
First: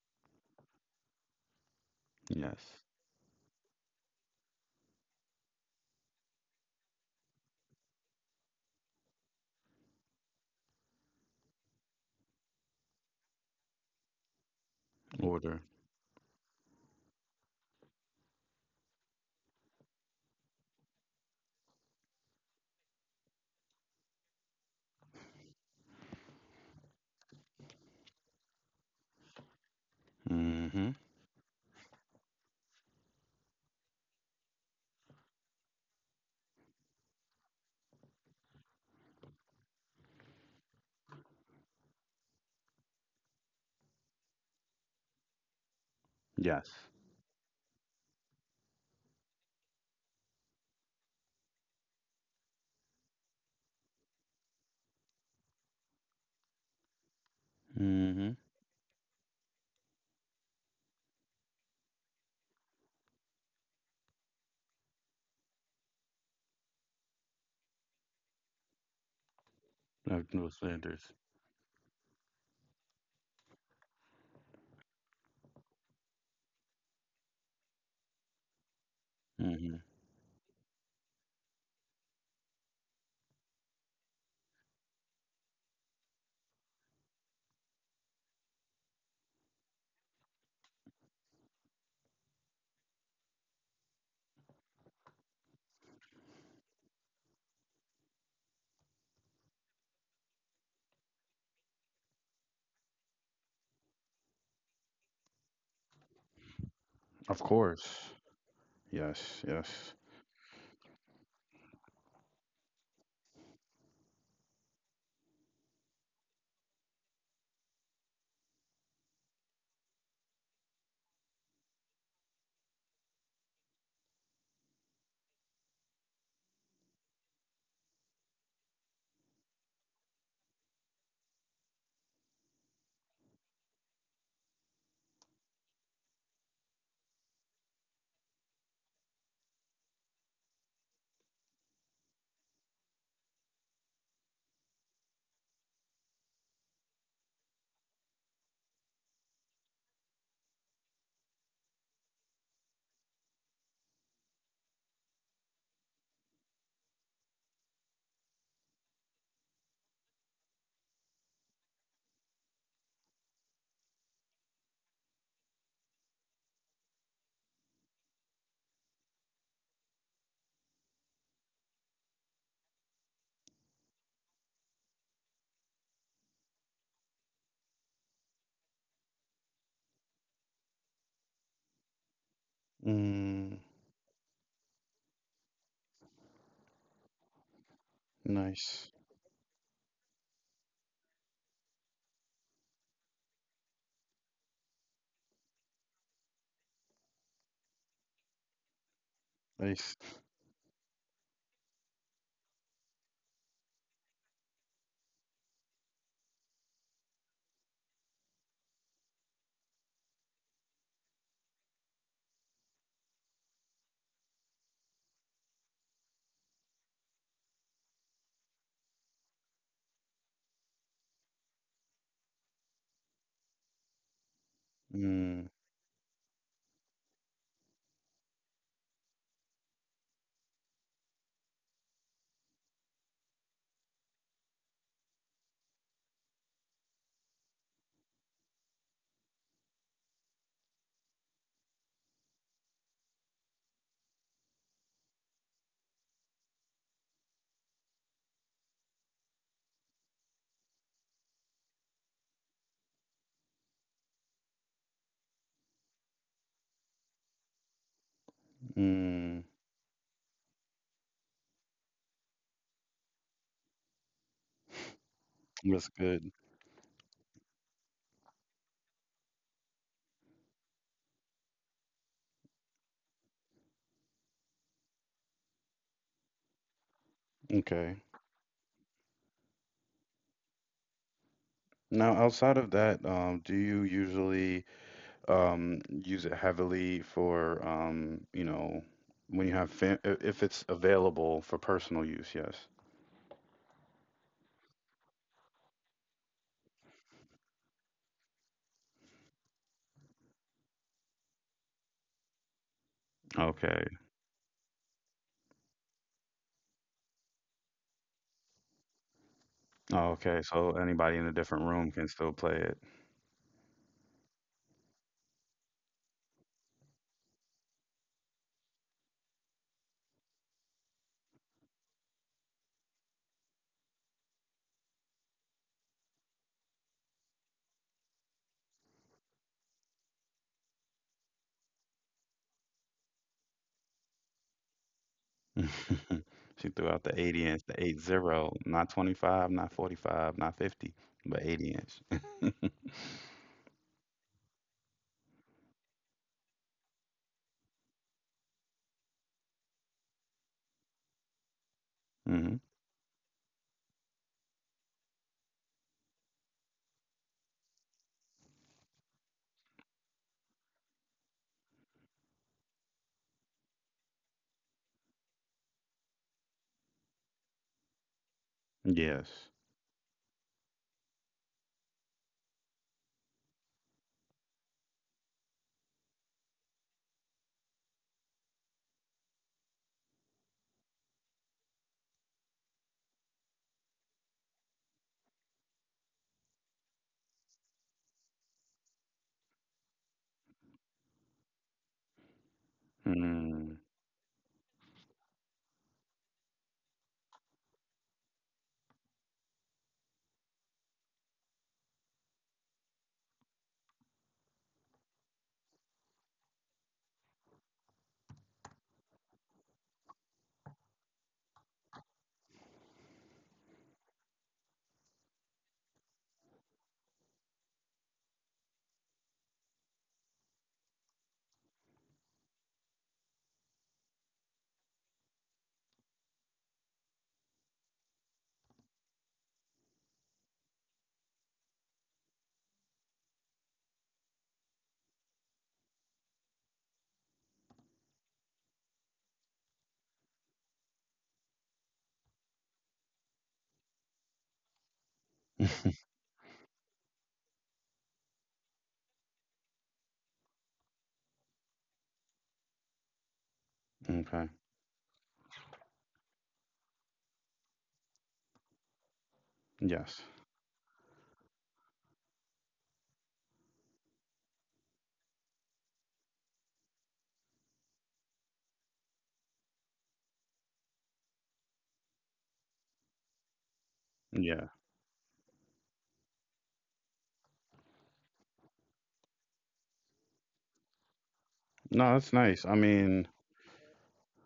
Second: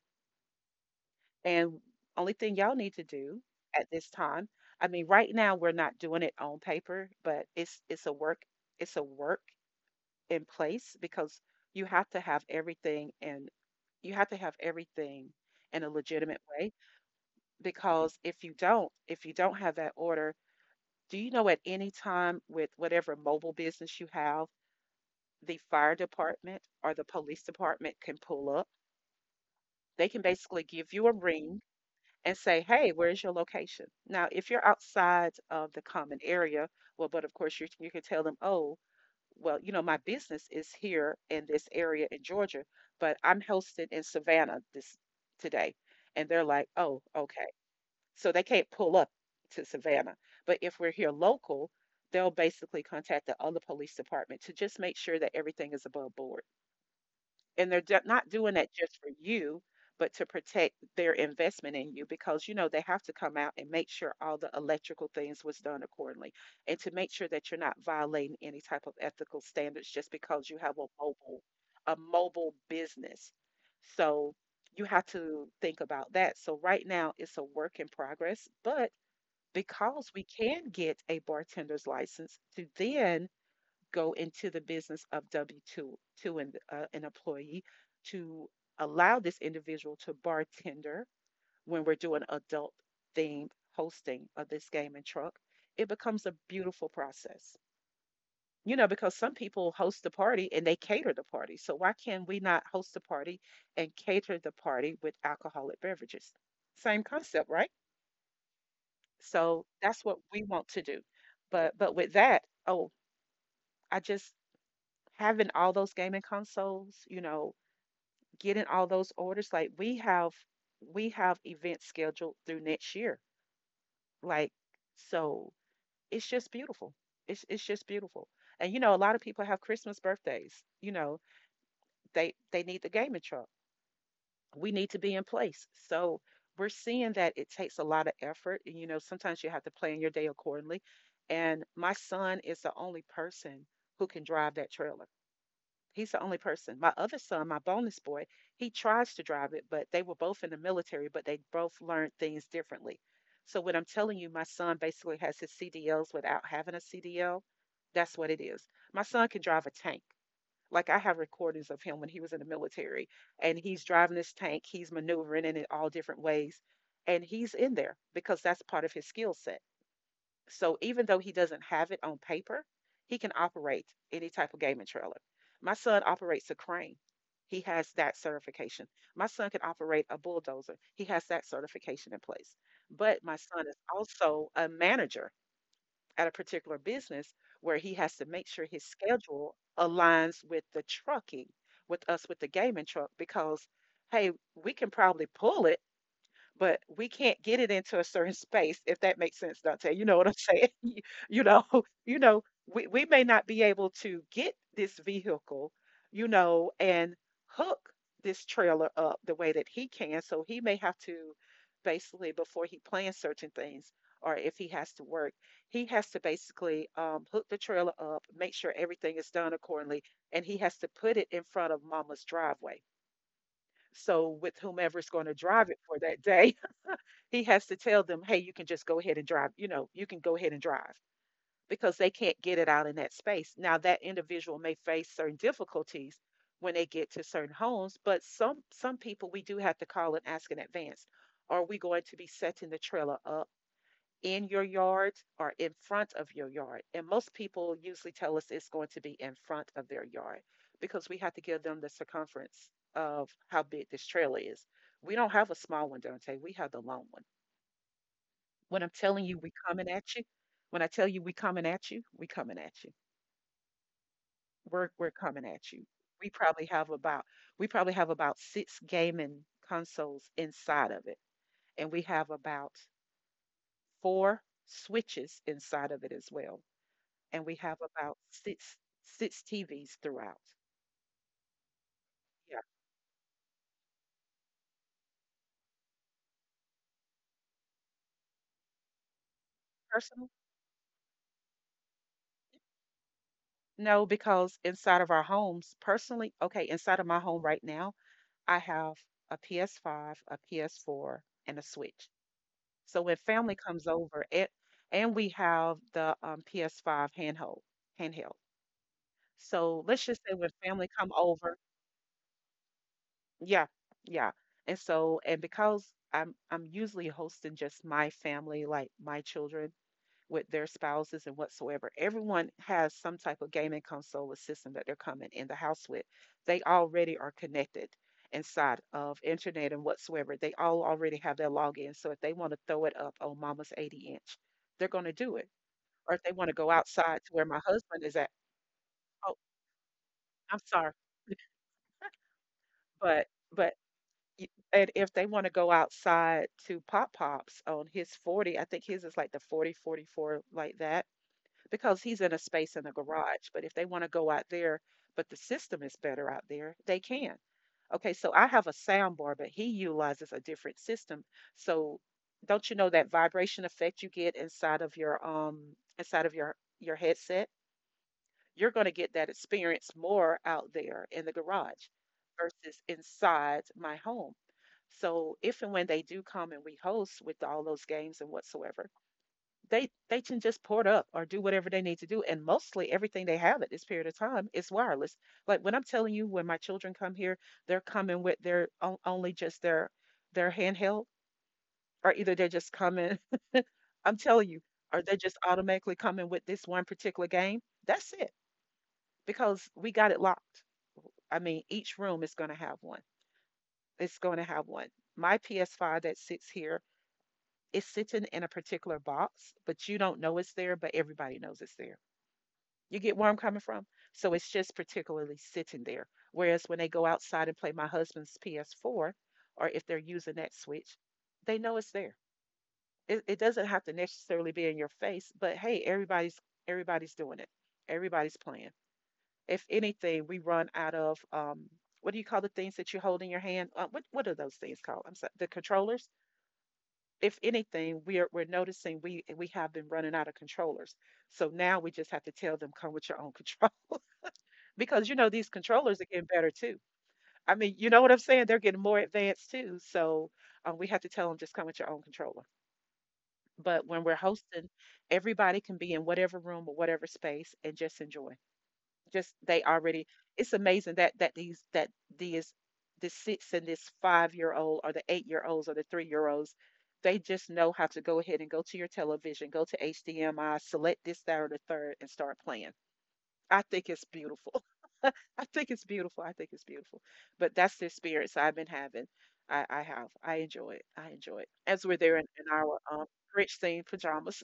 And only thing y'all Yes. need to do at this time, I mean, right now we're not doing it on paper, but it's, it's a work it's a work in place. Because you have to have everything, and you have to have everything Order. in a legitimate way. Because if you don't, if you don't have that order, do you know, at any time, with whatever mobile business you have, the fire department or the police department can pull up. They can basically Hmm. give you a ring and say, hey, where's your location? Now, if you're outside of the common area, well, but of course you, you can tell them, oh, well, you know, my business is here in this area in Georgia, but I'm hosted in Savannah this today. And they're Yes. like, oh, okay. So they can't pull up to Savannah. But if we're here local, they'll basically contact the other police department to just make sure that everything is above board. And they're d not Hmm. doing that just for you, but to protect their investment in you. Because, you know, they have to come out and make sure all the electrical things was done accordingly, and to make sure that you're not violating any type of ethical standards just I've because no you have a standards. mobile, a mobile business. So you have to think about that. So right now it's a work in progress. But Hmm. because we can get a bartender's license to then go into the business of W two to an, uh, an employee to allow this individual to bartender when we're doing adult themed hosting of this game and truck. It becomes a beautiful process. You know, because some people host the party and they cater the party. So why can we not host the party and cater the party with alcoholic beverages? Same Of concept, right? course. Yes. So Yes. that's what we want to do. But but with that, oh, I just, having all those gaming consoles, you know, getting all those orders, like we have, we have events scheduled through next year. Like, so it's just beautiful. It's it's just beautiful. And you know, a lot of people have Christmas birthdays, you know, they they need the gaming truck. We need to be in place. So we're seeing that it takes a lot of effort, and you know, sometimes you have to plan your day accordingly. And my son is the only person who can drive that trailer. He's the only person. My other son, my bonus boy, he tries to drive it, but they were both in the military, but they both learned things differently. So when I'm telling you, my son basically has his C D Ls without having a C D L. That's what it is. My son can drive a tank. Like I have recordings of him when he was in the military, and he's driving this tank. He's maneuvering in it all different ways, and he's in there because that's part of his skill set. So even though he doesn't have it on paper, he can operate any type of gaming trailer. My son operates a crane. He has that certification. My son can operate a bulldozer. He has that certification in place. But my Mm, son is also a manager at a particular business where he has to make sure his nice, schedule aligns with the trucking, with us with the gaming truck, because hey, we can probably pull it, but we can't get it into a certain space, if that makes sense, Dante. nice. You know what I'm saying? You, you know, you know, we, we may not be able to get this vehicle, you know, and hook this trailer up the way that he can. So he may have to basically, before he plans certain things, or if he has to work, he has to basically um, hook the trailer up, make sure everything is done accordingly, and he has to put it in front of mama's driveway. So with whomever is going to Mm, drive it for that day, he has to tell them, "Hey, you can just go ahead and drive, you know, you can go ahead and drive," because they can't get it out in that space. Now, that individual may face certain difficulties when they get to certain homes, but some some people we do have to call and ask in advance, "Are we going to be setting the trailer up in your yard or in front of your yard?" And most people usually tell us it's going to be in front of their yard because we have to give them the circumference of how big this trailer is. We don't have a small one, Dante. We have the long one. When I'm telling you mm, we coming at you, when I tell you we coming at you, we coming at you. We're we're coming at you. that's We good. probably have about we probably have about six gaming consoles inside of it, and we have about four switches inside of it as well, and we have Okay. about six six T Vs throughout. Now, Yeah, outside of that, um, do you usually um, use it heavily for, um, you know, when you have fam i- personal. if it's available for personal use? Yes. No, because inside of our homes, personally, okay, inside of my home right now, I have a P S five, a P S four, and a Switch. So when family comes Okay. over, it and we have the um, P S five handheld, handheld. So let's Oh, just say okay. when So family come anybody in a over, different room can still play it. yeah, yeah. And so and because I'm I'm usually hosting just my family, like my children with their spouses and whatsoever. Everyone has some type of gaming console or system that they're coming in the house with. They already are connected inside of internet and whatsoever. They all already have their login. So if they want to throw it up on mama's 80 inch, they're going to do it. Or if they want to She go threw out the outside to where eighty my inch, the eighty, husband is at, not oh, twenty-five, not forty-five, not I'm sorry, fifty, but eighty inch. but, but, y- and if they want to go outside to Pop Pop's on his forty, I think his is like the forty, forty-four, like that because he's in a Hmm. space in the garage. But if they want to go out there, but the system is better out there, they can. Okay, so I have a sound bar, but he utilizes a different system. So don't you know that vibration effect you get inside of your um inside of your your headset? You're going to get Yes. that experience more out there in the garage versus inside my home. So if and when they do come and we host with all those games and whatsoever, they they can just port up or do whatever they need to do, and mostly everything they have at this period of time is wireless. Like when I'm telling you, when my children come here, they're coming with their on- only just their their handheld, or either they're just coming. Mm. I'm telling you, or they just automatically coming with this one particular game. That's it, because we got it locked. I mean, each room is going to have one. It's going to have one. My P S five that sits here is sitting in a particular box, but you don't know it's there, but everybody knows it's there. You get where I'm coming from? So it's just particularly sitting there. Whereas when they go outside and play my husband's P S four, or if they're using that Switch, they know it's there. It, it doesn't have to necessarily be in your face, but hey, everybody's everybody's doing it. Everybody's playing. If anything, we run out of um, what do you call the things that you hold in your hand? Uh, what what are those things called? I'm sorry, the controllers. If anything, we're we're noticing we we have been running out of controllers. So now we just have to tell them come with your own controller, because you know these controllers are getting better too. I mean, you know what I'm saying? They're getting more advanced too. So um, we have to tell them just come with your own controller. But when we're Okay. hosting, everybody can be in whatever room or whatever space and just enjoy. Just they already. Yes. It's amazing that that these that these the six and this five year old or the eight year olds or the three year olds, they just know how to go ahead and go to your television, go to H D M I, select this, that, or the third, and start playing. I think it's beautiful. Yeah. I think it's beautiful. I think it's beautiful. But that's the experience I've been having. I, I have. I enjoy it. I enjoy it. As we're No, there in, that's in nice. I our um, mean, rich stained pajamas.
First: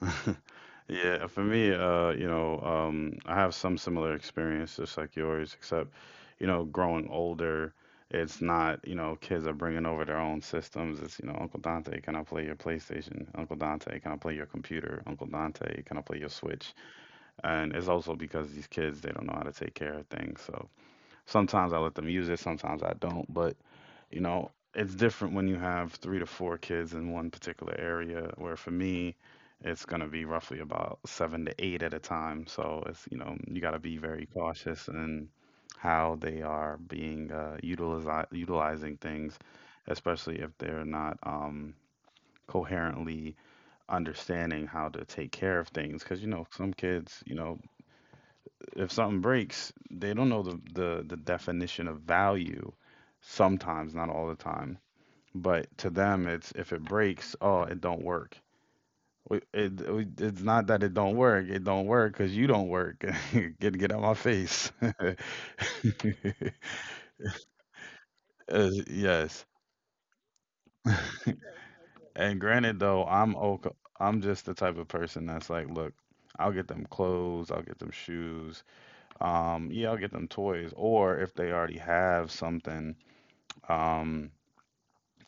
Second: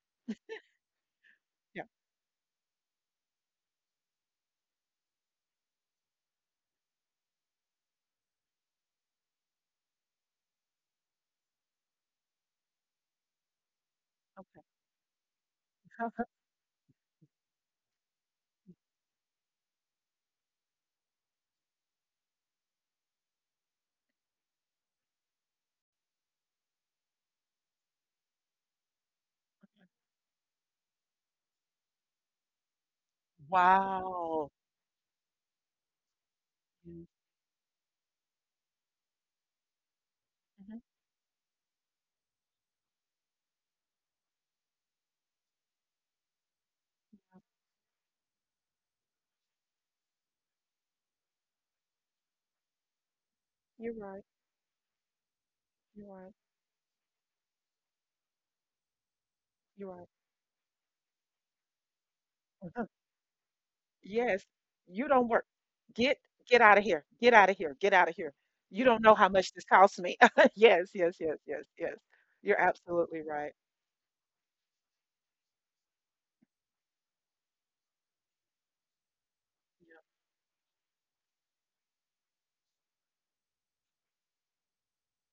yeah, for me, Yeah. uh, you know, um, I have some similar experience just like yours, except, you know, growing older, it's not, you know, kids are bringing over their own systems. It's, you know, Uncle Dante, can I play your PlayStation? Uncle Dante, can I play your computer? Uncle Dante, can I play your Switch? And it's also because these kids, they don't know how to take care of things. So sometimes I let them use it, sometimes I don't, but you know, it's different when you have three to four kids in one particular area, where for me, it's going to be roughly about seven to eight at a time. So it's, you know, you got to be very Wow. cautious in how they are Mm. being uh, utilize, utilizing things, especially if Mhm. they're not um, coherently understanding how to take care of things. Because, you know, some kids, you know, if something breaks, they don't know the, the, the definition of value You're sometimes, right. not all the time. But to You're right. them, it's if it breaks, oh, it don't work. We- You're It, right. We it's not that it don't work. It don't work because you don't work. Get get out my Yes. face. You don't work. Get get out of here. Get out of here. Get out of here. Uh, You don't know how yes. much this costs me. Yes. Yes. Yes. Yes. Yes. And You're granted, though, absolutely I'm right. okay. I'm just the type of person that's like, look, I'll get them clothes, I'll get them shoes, um, yeah, I'll get them toys, or if they already have something, um,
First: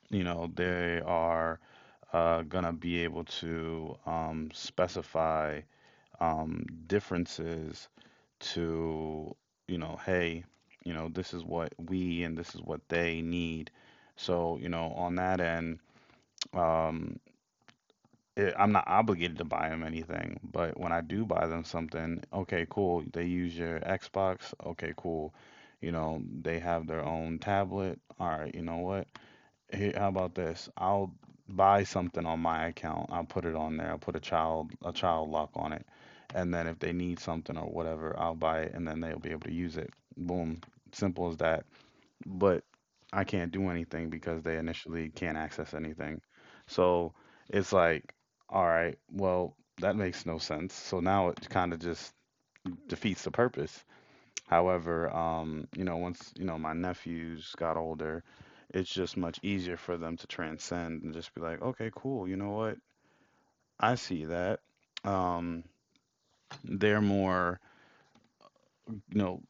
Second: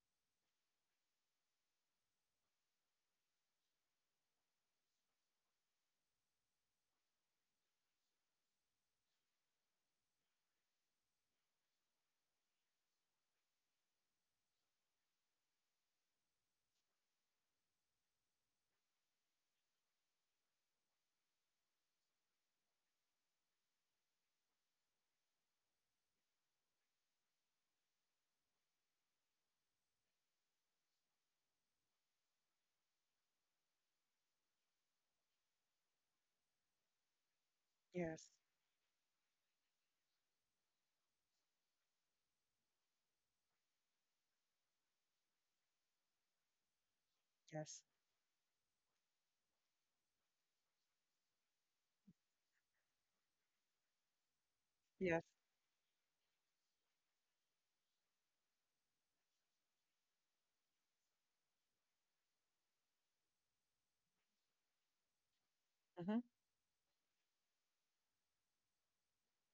you know, they are uh, gonna be able to um, specify um, differences to, you know, hey, you know, this is what we and this is what they need. So, you know, on that end, um, it, I'm not obligated to buy them anything, but when I do buy them something, okay, cool. They use your Xbox. Okay, cool. You know, they have their own tablet. All right, you know what? Here, how about this? I'll buy something on my account. I'll put it on there. I'll put a child a child lock on it, and then if they need something or Yeah. whatever, Yes. I'll buy it, and then they'll be able to use it. Boom, simple as that. But I can't do anything because they initially can't access anything. So it's Yes. like, all right, well, that makes no sense. So now it kind of just defeats the purpose. Yes. However, um, you know, once, you know, my nephews got older, it's just much easier for them to transcend and just be like, okay, cool, you know what? I see that. Um, Hmm. they're more, you know,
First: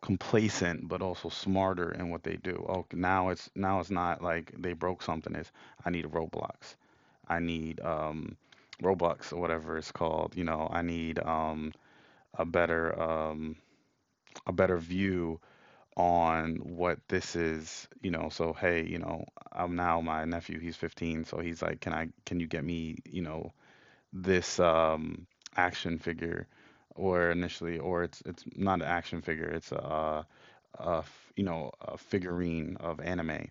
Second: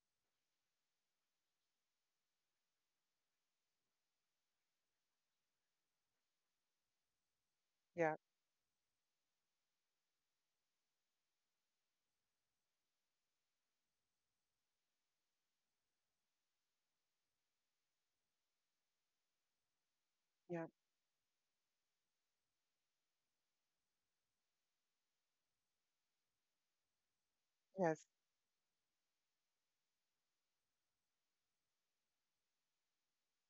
complacent but also smarter in what they do. Oh, now it's now it's not like they broke something, it's I need Roblox. I need Yeah. um Roblox or whatever it's called, you know, I need um a better um a better view on what this is, you know, so hey, you know, I'm now my nephew, Yeah. he's fifteen, so he's like, can I, can you get me, you know, this um action figure or initially or Yes, it's it's not an action figure, it's a, a f- you know, a figurine of anime.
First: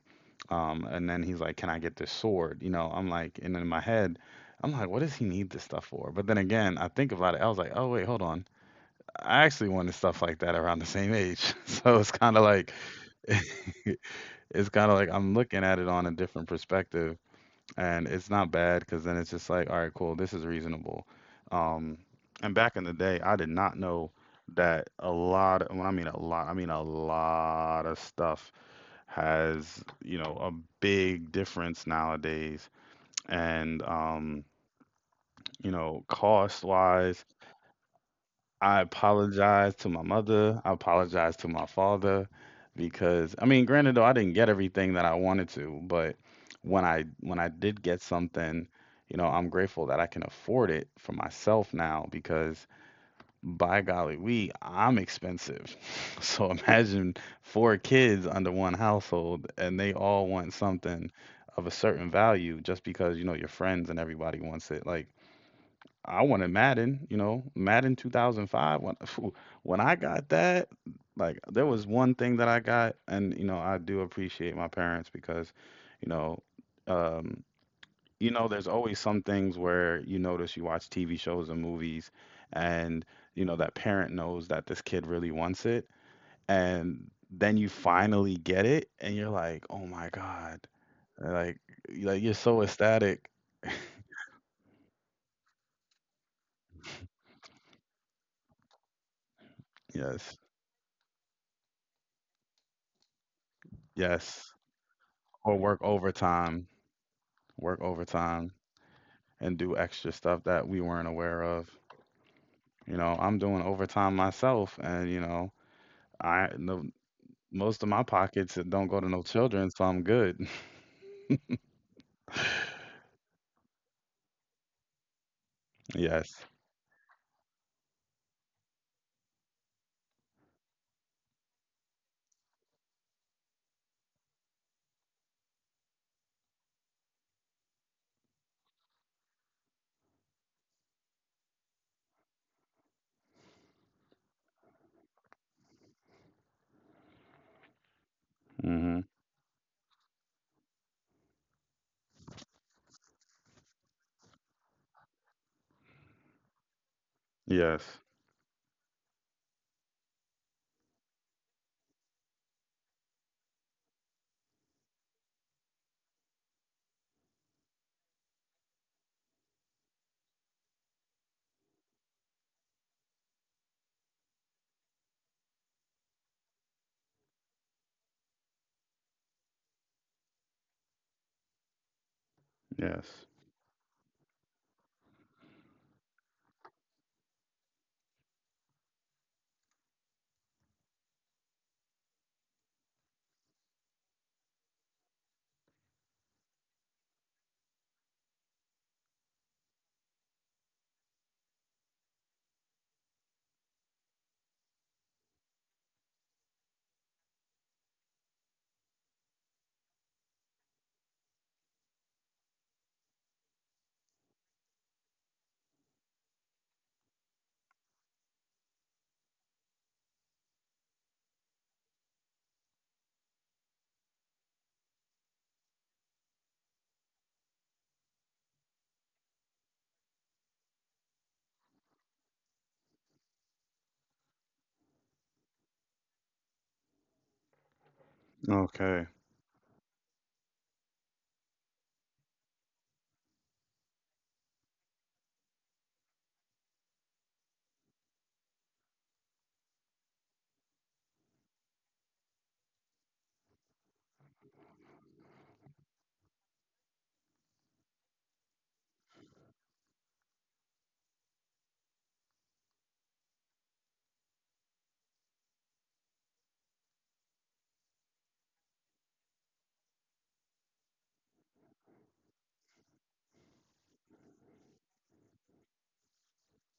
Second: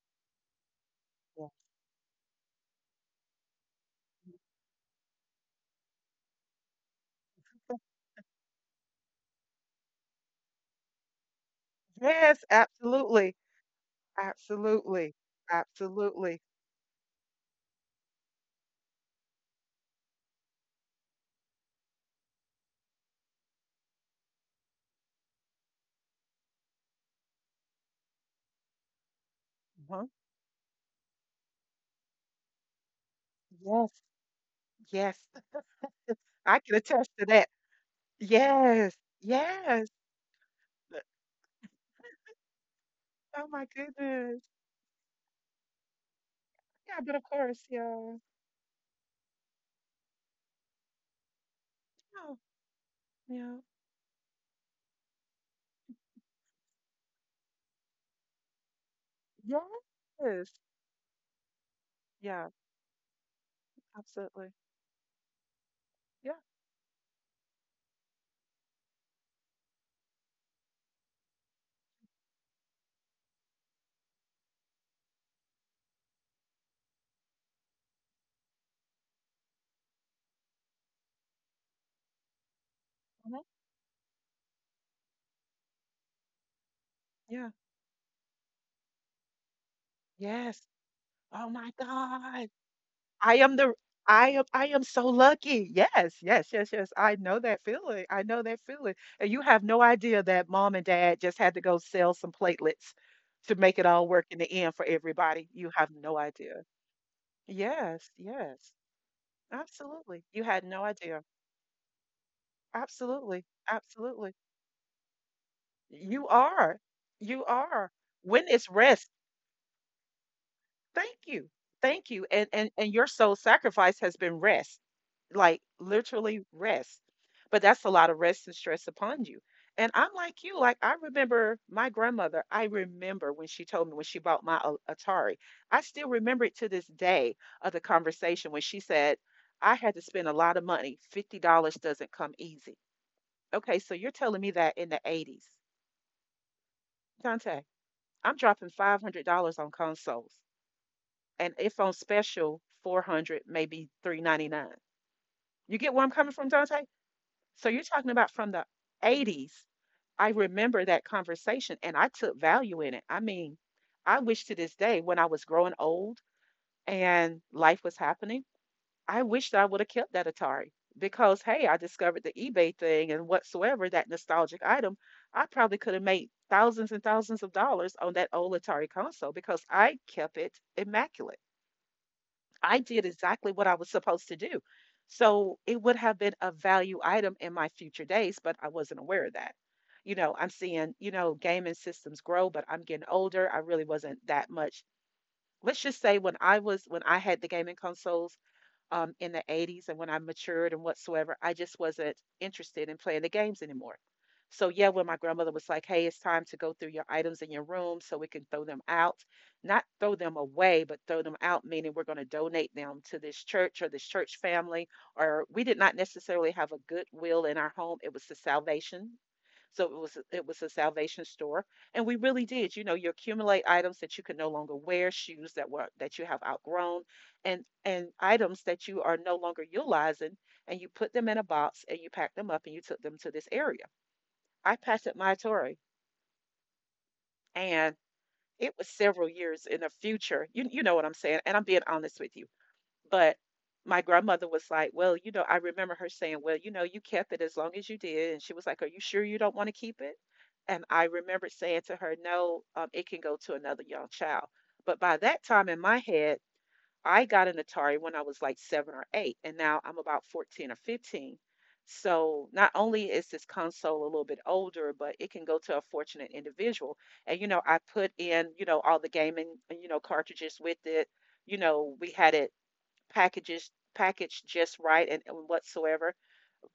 Um and then he's yes. like, can I get this sword? You know, I'm like, and in my head, I'm like, what does he need this stuff for? But then again, I think about it, I was like, oh wait, hold on. I actually wanted stuff like that around the same age. So it's kind of Yes, like, absolutely. it's kind of like Absolutely. I'm looking at it on a Absolutely. different perspective, and it's not bad because then it's just like, all right, cool, this is reasonable. Um, and back in the day, I did not know that a lot, when I mean a lot, I mean a lot of stuff has, Mhm. you know, a big difference nowadays. And, Yes, um, yes. you know, I cost can attest to wise, that. I Yes, apologize yes. to my mother. I apologize to my father because I Oh mean, my granted though, I didn't goodness. get everything that I wanted to, but when Yeah, I but of when I course, did get yeah. something, you know, I'm grateful that I can afford it for myself now Yeah, because yeah. by golly, we I'm expensive. So imagine four kids under one household and they all Yes. want something of a certain Yeah, value just because you know your friends and everybody absolutely. wants it. Like I Yeah. wanted Madden, you know, Madden two thousand five. When phew, when I got that, like there was one thing that I got, and you know, I do appreciate my parents because, you know, um, you know, there's always some things where you notice you watch T V shows and movies, and Mhm. you know that parent knows that this kid really wants it, and Yeah. then you finally get it, and you're like, oh my god, Yes. Oh like my like you're God. so ecstatic. I am the I am I am so lucky. Yes, yes, yes, yes. I know that feeling. I know that feeling. And you have no idea Yes, that mom and dad just had to go sell some platelets to make it all work in yes, the end for or everybody. You work have no overtime. idea. Work Yes, overtime yes. and do extra Absolutely. stuff You that had we no weren't idea. aware of. You know, I'm Absolutely. doing overtime Absolutely. myself, and you know, You I are. no, You most of are. my When pockets it's don't go to rest, no children, so I'm good. thank you. Thank you. And and and your soul sacrifice has been rest. Like, literally, Yes. rest. But that's a lot of rest and stress upon you. And I'm like you, like I remember my grandmother. I remember when she told me when she bought my A- Atari. I still remember it to this day of the conversation when she said, I had to spend a lot of money. fifty dollars doesn't come easy. Okay, so you're telling me that in the eighties. Dante, I'm dropping Mhm. five hundred dollars on consoles, and if on special, four hundred, maybe three ninety-nine. You get where I'm coming from, Dante? So you're Yes. talking about from the eighties. I remember that conversation, and I took value in it. I mean, I wish to this day when I was growing old and life was happening, I wished I would have kept that Atari because, hey, I discovered the eBay thing and whatsoever, that nostalgic item. I probably could have made thousands and thousands of dollars on that old Atari console because I kept it immaculate. I did Yes. exactly what I was supposed to do. So it would have been a value item in my future days, but I wasn't aware of that. You know, I'm seeing, you know, gaming systems grow, but I'm getting older. I really wasn't that much. Let's just say when I was, when I had the gaming consoles, um, in the eighties and when I matured and whatsoever, I just wasn't interested in playing the games anymore. So, yeah, when my grandmother was like, hey, it's time to go through your items in your room so we can throw them out, not throw them away, but throw them out, meaning we're going to donate them to this church or this church family. Or we did not necessarily have a goodwill in our home, it was the salvation, so it was it was a salvation store, and we really did. You know, you accumulate items that you can no longer wear, shoes that were that you have outgrown, and and items that you are no longer utilizing, and you put them in a box and you pack them up and you took them to this area. I passed at my Tory, and it was Okay. several years in the future. You you know what I'm saying? And I'm being honest with you. But my grandmother was like, "Well, you know, I remember her saying, well, you know, you kept it as long as you did." And she was like, "Are you sure you don't want to keep it?" And I remember saying to her, "No, um, it can go to another young child." But by that time in my head, I got an Atari when I was like seven or eight, and now I'm about fourteen or fifteen. So not only is this console a little bit older, but it can go to a fortunate individual. And, you know, I put in, you know, all the gaming, you know, cartridges with it you know, We had it packages packaged just right and, and whatsoever.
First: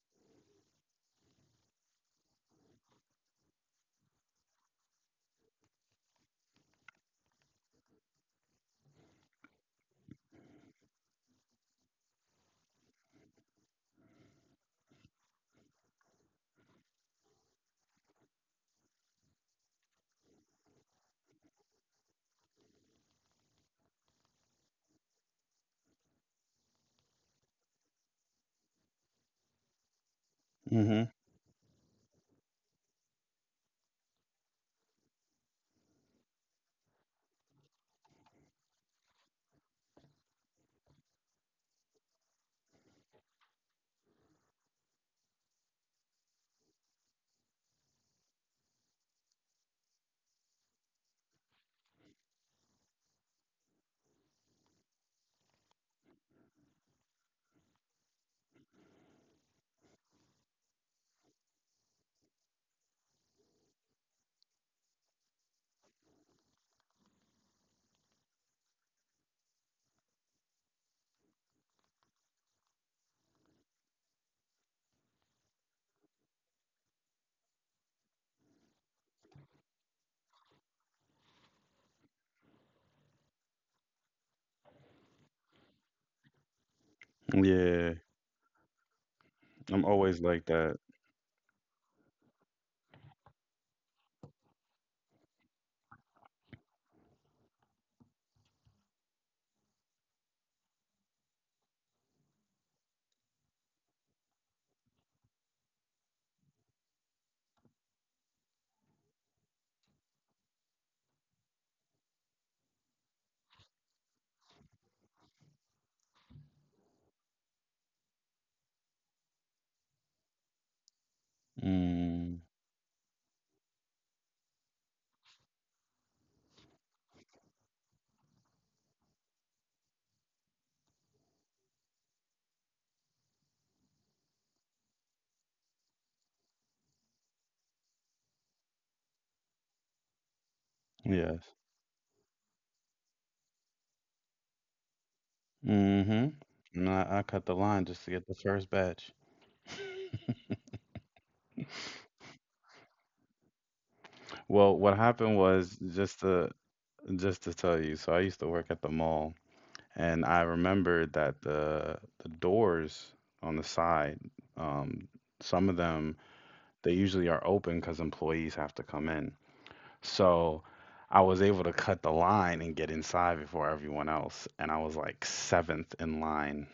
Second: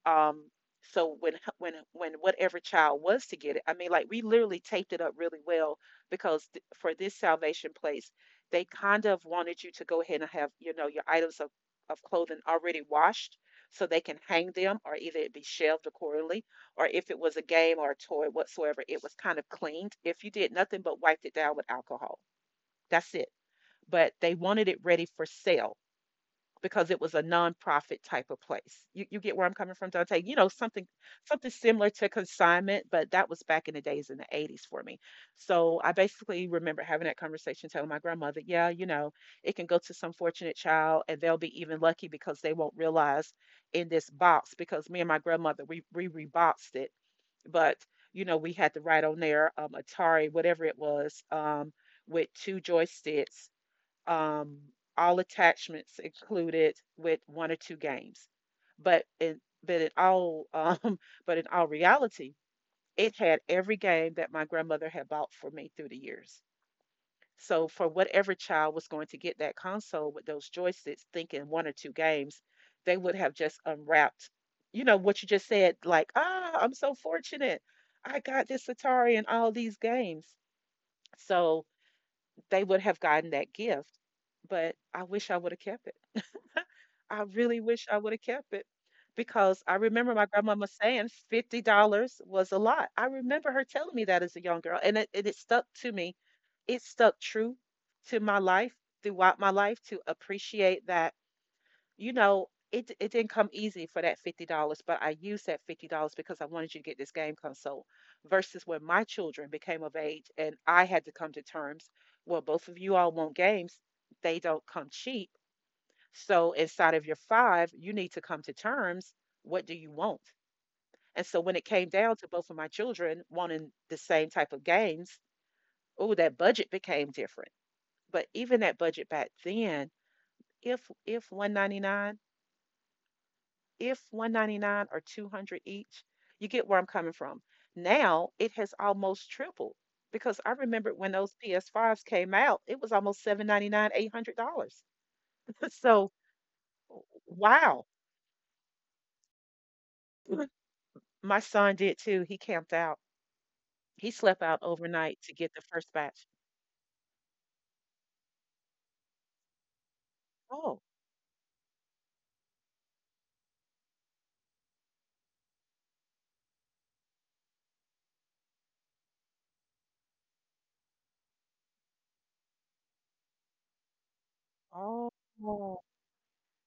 Um, so when when when whatever child was to get it, I mean, like we literally taped it up really well because th- for this salvation place, they kind of wanted you to go ahead and have you know your items of of clothing already washed so they can hang them or either it be shelved accordingly, or if it was a game or a toy, whatsoever, it was kind of cleaned. If you did nothing but wiped it down with alcohol, that's it, but they wanted it ready for sale because it was a nonprofit type of place. You you get where I'm coming from, Dante? You know, something Mhm. something similar to consignment, but that was back in the days in the eighties for me. So I basically remember having that conversation, telling my grandmother, yeah, you know, It can go to some fortunate child, and they'll be even lucky because they won't realize in this box, because me and my grandmother, we we reboxed it. But you know, we had to write on there um Atari, whatever it was, um, with two joysticks, um, all attachments included with one or two games. But in but in all um, but in all reality, it had every game that my grandmother had bought for me through the years. So for whatever child was going to get that console with those joysticks, thinking one or two games, they would have just unwrapped, you know, what you just said, like, "Ah, I'm so fortunate. I got this Atari and all these games." So they would have gotten that gift, but I wish I would have kept it. I really wish Yeah. I would have kept it, because I I'm remember always my like grandmama that. saying fifty dollars was a lot. I remember her telling me that as a young girl, and it, and it stuck to me. It stuck true to my life, throughout my life, to appreciate that. You know, it, it didn't come easy for that fifty dollars but I used that fifty dollars because I wanted you to get this game console. Versus when my children became of age, and I had to come to terms. Well, both of you all want games, they don't come cheap, so inside of your five, you need to come to terms. What do you want? And so when it came down to Mm. both of my children wanting the same type of games, oh, that budget became different. But even that budget back then, if if one ninety-nine, if one ninety-nine or two hundred each, you get where I'm coming from. Now it has almost tripled because I remember when those Yes. P S fives came out, it was almost seven ninety-nine, eight hundred dollars. So Mhm. And I, I cut the line wow. just to get the first batch. My son did too. He camped out. He slept out Well, what overnight happened to get the was first just batch. to just to tell you. So I used to work at the mall, and I Oh, remember that the the doors on the side, um, some of them they usually are open because employees have to come in. So I was able to cut the line and get inside before everyone else, and I was oh, like oh, seventh in line.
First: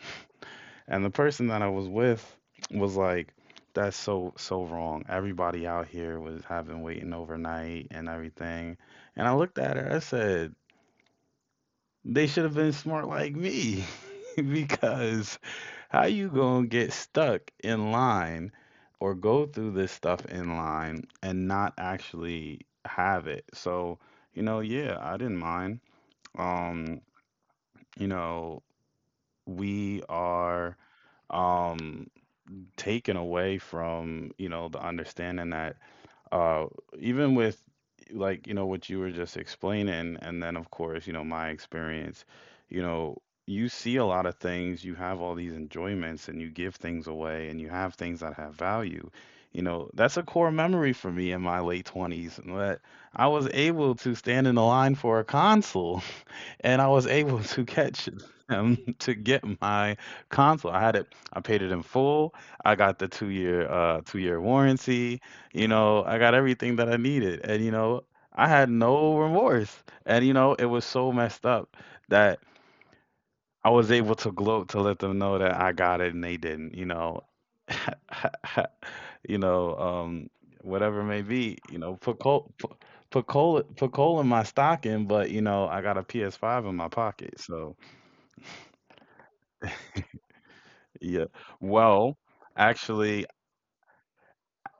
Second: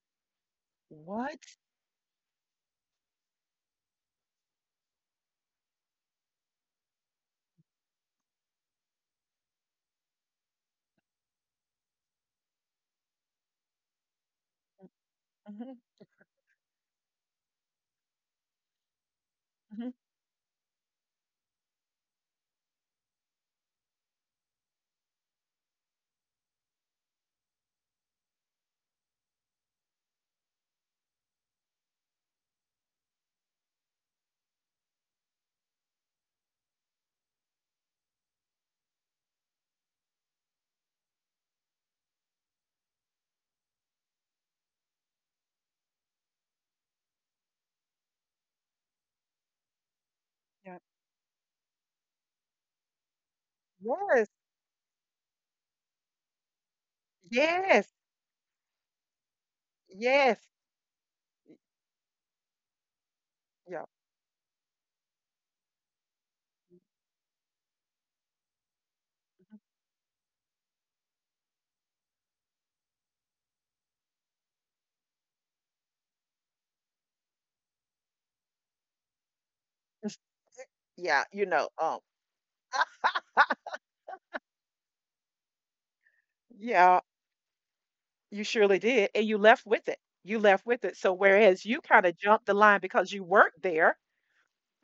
And the what? person that I was with was like, "That's so so wrong. Everybody out here was having waiting overnight and everything." And I looked at her. I said, they should have been smart like me because Mhm, how you going to get stuck in line or go through mhm, this stuff in line and not actually have it? So, you know, yeah, I didn't mind. Um, you know, we are um taken away from, you know, the understanding that uh even with like you know what you were just explaining and then of course you know my experience you know you see a lot of things you have all these enjoyments and you give things away and you have things that have value you know that's a core yeah. memory for me in my late twenties and that I was able to Yes, stand in the line for a console and I was able to yes, catch him to get my yes. console. I had it, I y- paid it in full. I got the two year Yeah, uh two year warranty. You know, I got everything that I needed, and you know, I had no remorse. And you know, it was so messed up that I was able to gloat to let them know that I got it and they didn't. You know, you know, um, whatever it yeah. may You be. know, You know, um, put coal. Put, Put coal, put coal in my stocking, but you know I got a P S five in my Yeah. pocket, so You surely did, and you left with it. You left with it. So yeah. whereas you kind of Well, jumped the line because you actually, worked there,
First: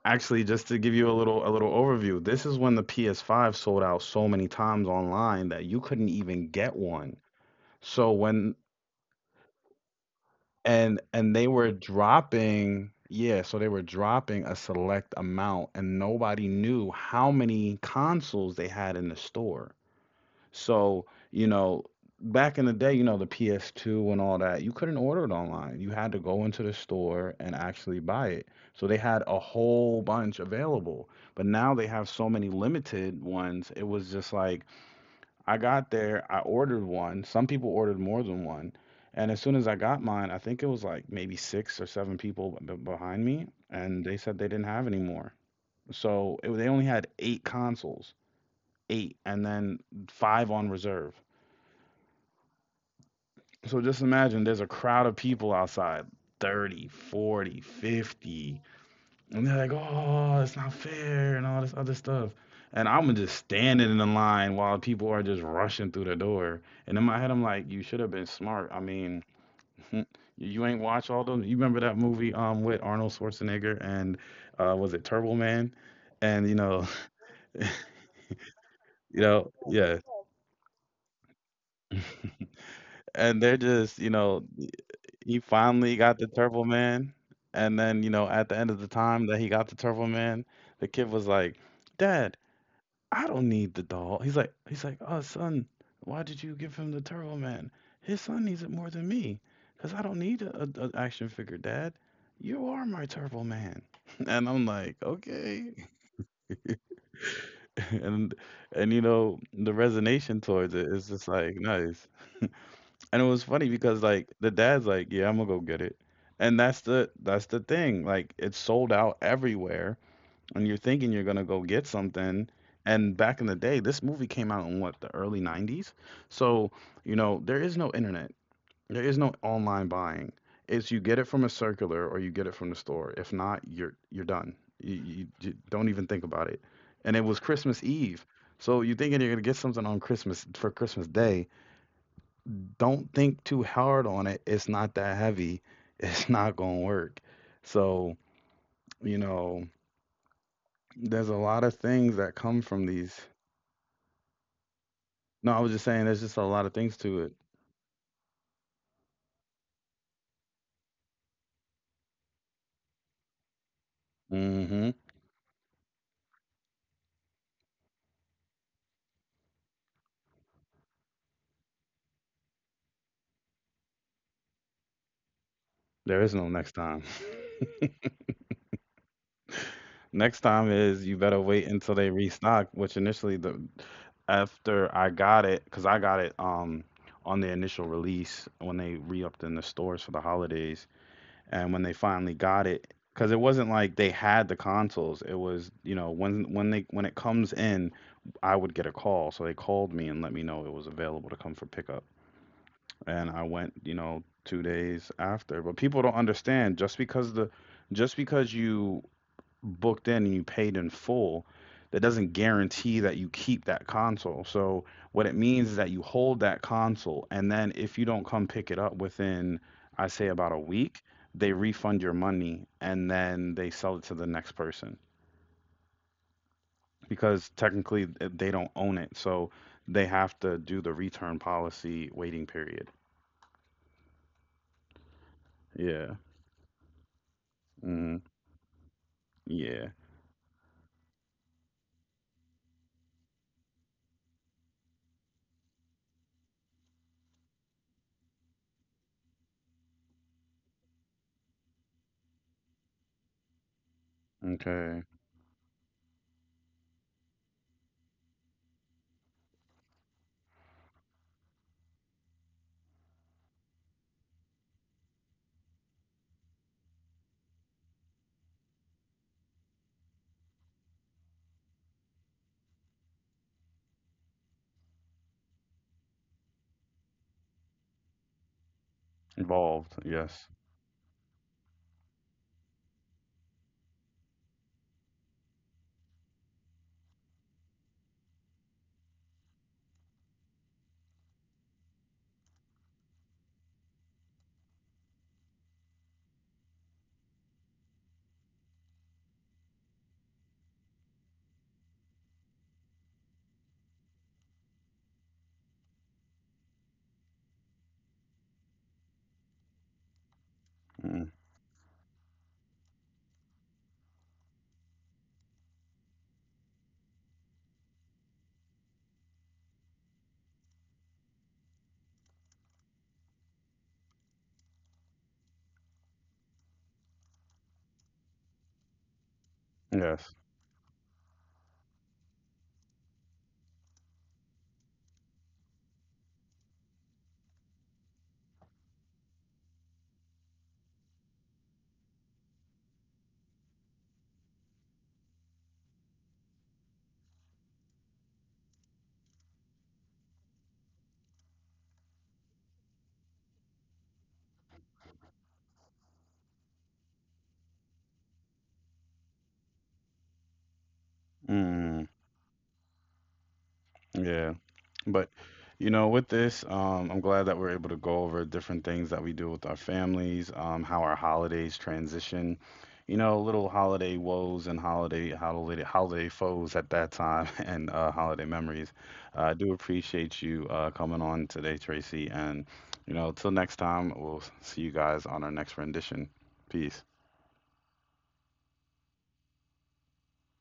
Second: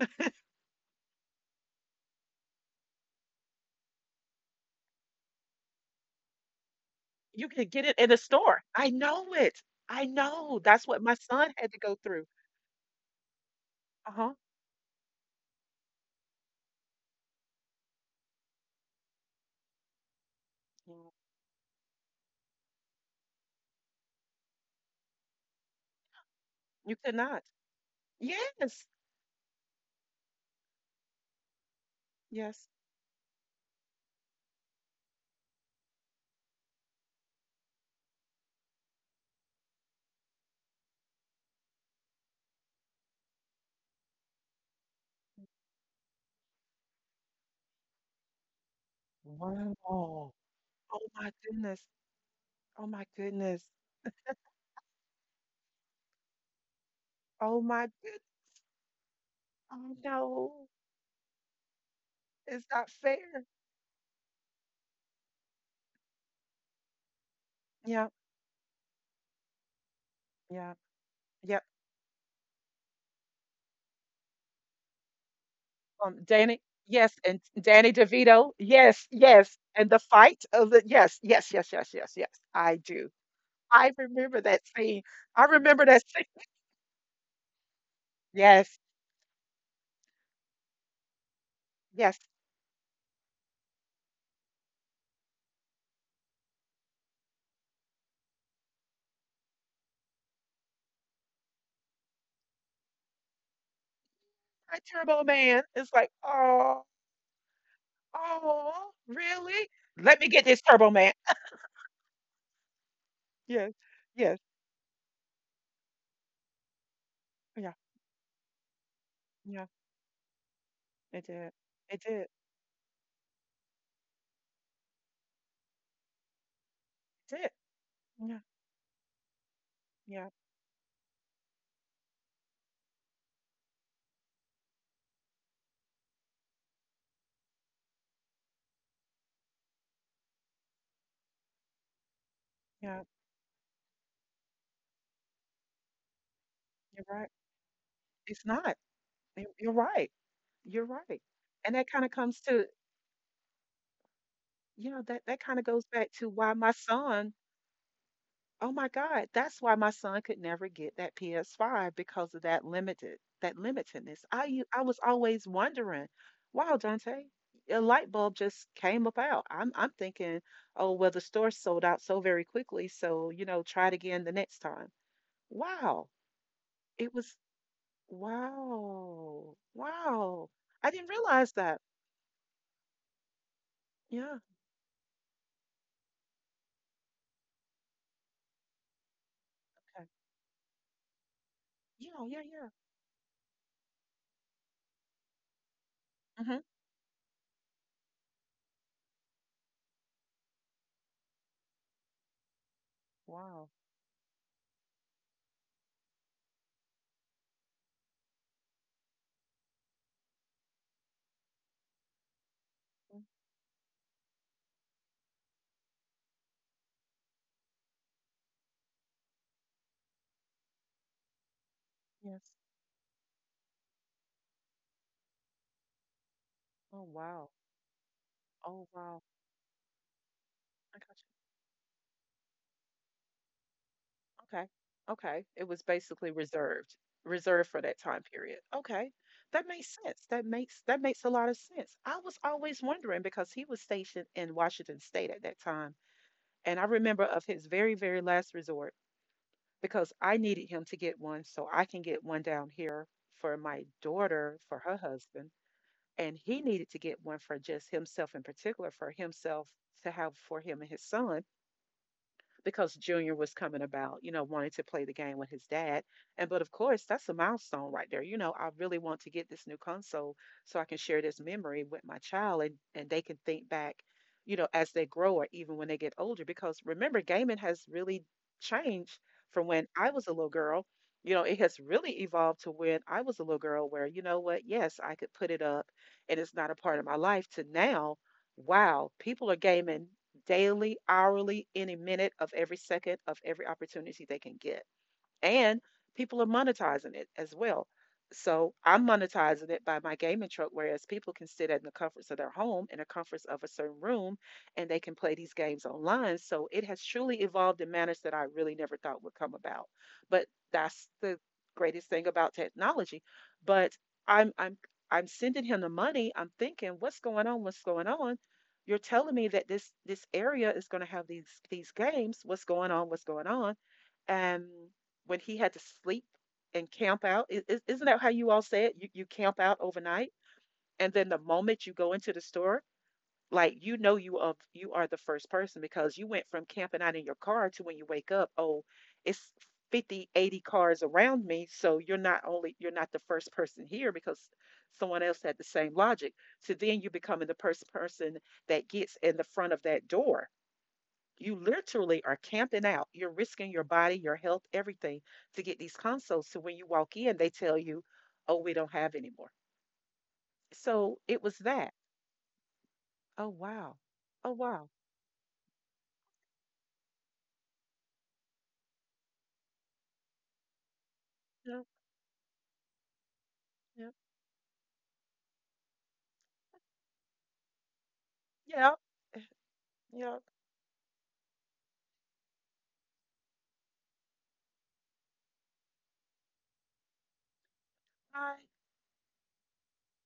actually, just to give you a little a little overview, this is when the P S five sold out so many times online that you couldn't even get one. you could get it in So a when store. I know it. I know. That's and what my and they son had were to go through. dropping, yeah, so they were Uh huh. dropping a select amount, and nobody knew how many consoles they had in the store. So, you know, back in the day, you know, the P S two and all that, you couldn't order it online. You had to go into the You could store not. and actually buy it. Yes. So they had a whole bunch available. But now they have so many Yes. limited ones. It was just like I got there, I ordered one. Some people ordered more than one. And as soon as I got mine, I think it was like maybe six or seven people b- behind me, and they said they didn't have any more. So it, they only had eight consoles, eight, and then Wow. five on Oh reserve. my goodness. Oh my goodness. So just imagine there's a crowd of people outside thirty, Oh forty, my good. fifty, and they're like, Oh oh, it's no. not fair and all this other stuff. It's not And I'm fair. just standing in the line while people are just rushing through the door. And in my head, I'm like, you Yeah. should have been smart. I mean, you Yeah. ain't watch all those. Yeah. You remember that movie um with Arnold Schwarzenegger and uh was it Turbo Man? Um, And you Danny. know, Yes. And Danny DeVito. Yes. you Yes. know, And the yeah. fight of the. Yes. Yes. Yes. Yes. Yes. Yes. I do. And they're I just, you remember know, that scene. I he remember finally that got scene. the Turbo Man, and then, you know, at the end Yes. of the time that he got the Turbo Man, the kid was like, Yes. "Dad, I don't need the doll." He's like, he's like, "Oh, son, why did you give him the Turbo Man? His son needs it more than me, cause I don't need a, a, a action figure, Dad. You are my Turbo Man." And I'm My like, Turbo Man "Okay." is like, oh, And oh, and you know, really? the Let me get resonation this towards Turbo it Man. is just like nice. And it was Yes. funny because Yes. like the dad's like, "Yeah, I'm gonna go get it," and that's the that's Yeah. the thing. Like it's sold out Yeah. everywhere, and you're It thinking you're did. gonna go It get did. It something. And back in the day, this movie came out in what the early nineties, so you did. know there is no Yeah, internet, there is no online yeah, buying. It's you get it from a circular or you get it from the store. If not, you're you're done. You, you, you don't even think about it. And it was Christmas Eve, so you're thinking you're gonna get something on Christmas for Christmas Day, yeah. don't think too hard on it. It's not that heavy. It's not going to You're work. right. So, It's not. you You- know, You're right. You're right. there's a lot And of that kind of things that comes come to, from these. you know, that that No, kind I of was goes just saying back there's to just a why lot my of things to son, it. oh my God, that's why my son could never get that P S five, because of that limited, that limitedness. I u- I Mhm. was always wondering, wow, Dante, a light bulb just came about. I'm I'm thinking, oh, well, the store sold out so very quickly, so, you know, try it again the next time. Wow. There is no next time. It was Wow. Next Wow. time I didn't is you better realize wait that. until they restock, which initially the Yeah. after I got it, because I got it um on the initial release when they re-upped in the stores Okay. for the holidays. And when they Yeah, finally yeah, got yeah. it, because it wasn't like they had the consoles. It was, you know, when Mm-hmm. when they when it comes in, I would get a call. So they called me and let me know it was available to come for pickup. And I Wow. went, you know, two days after. But people don't understand just because the just because you booked in and you paid in full, that doesn't guarantee that you keep that console. So what it means is that you hold that console, and then if you don't come pick it up within, I say about a week, they refund your Yes. money and then they sell it to the next person Oh, because wow. technically uh, they don't Oh, own it. wow. So they have to do the I got return policy waiting period. you. Okay. Okay. It was Yeah. basically reserved, reserved for that Mm, time period. Okay. That yeah. makes sense. That makes that makes a lot of sense. I was always wondering because he was stationed in Washington State at that time, and I remember of his very, very last resort, because I needed him to get one so I can get one down here for my daughter, for her Okay. husband. And he needed to get one for just himself, in particular, for himself to have for him and his son, because Junior was coming about, you know, wanting to play the game with his dad. And, but of course, that's a milestone right there. You know, I really want to get this new console so I can share this memory with my child, and and they can think back, you know, as they grow or even when they get older, because remember, gaming has really changed from when Involved. I was a Yes. little girl. You know, it has really evolved. To when I was a little girl, where, you know what, yes, I could put it up, and it's not a part of my life. To now, wow, people are gaming daily, hourly, any minute of every second of every opportunity they can get, and people are monetizing it as well. So I'm monetizing it by my gaming truck, whereas people can sit in the comforts of their home, in the comforts of a certain room, and they can play these games online. So it has truly evolved in manners that I really never thought would come about. But that's Mm, the greatest thing about technology. But I'm I'm I'm sending him the money. I'm thinking, what's going on? What's going on? You're telling me that this this area is going to have these these games. What's going on? What's going on? And when he had to sleep and camp out, i- is, isn't that how you all say it? You, you camp out yes. overnight, and then the moment you go into the store, like, you know you, of you are the first person, because you went from camping out in your car to when you wake up, oh, it's fifty eighty cars around me. So you're not only you're not the first person here, because someone else had the same logic. So then you becoming the first person that gets in the front of that door, you literally are camping out. You're risking your body, your health, everything to get these consoles. So when you walk in, they tell you, oh, we don't have any more. So it was that. Mm, Oh, wow. yeah. Oh, wow. But you know, with this, um, I'm glad that we're able to go over different things that we do with our families, um, how our holidays Yeah. transition. You know, little Yeah. holiday woes and holiday holiday holiday foes at that time, and uh, holiday memories. Yeah. Uh, I do appreciate Yeah. you uh, coming on today, Tracy. And you know, till next time, we'll see you guys on our next rendition. Peace. Hi.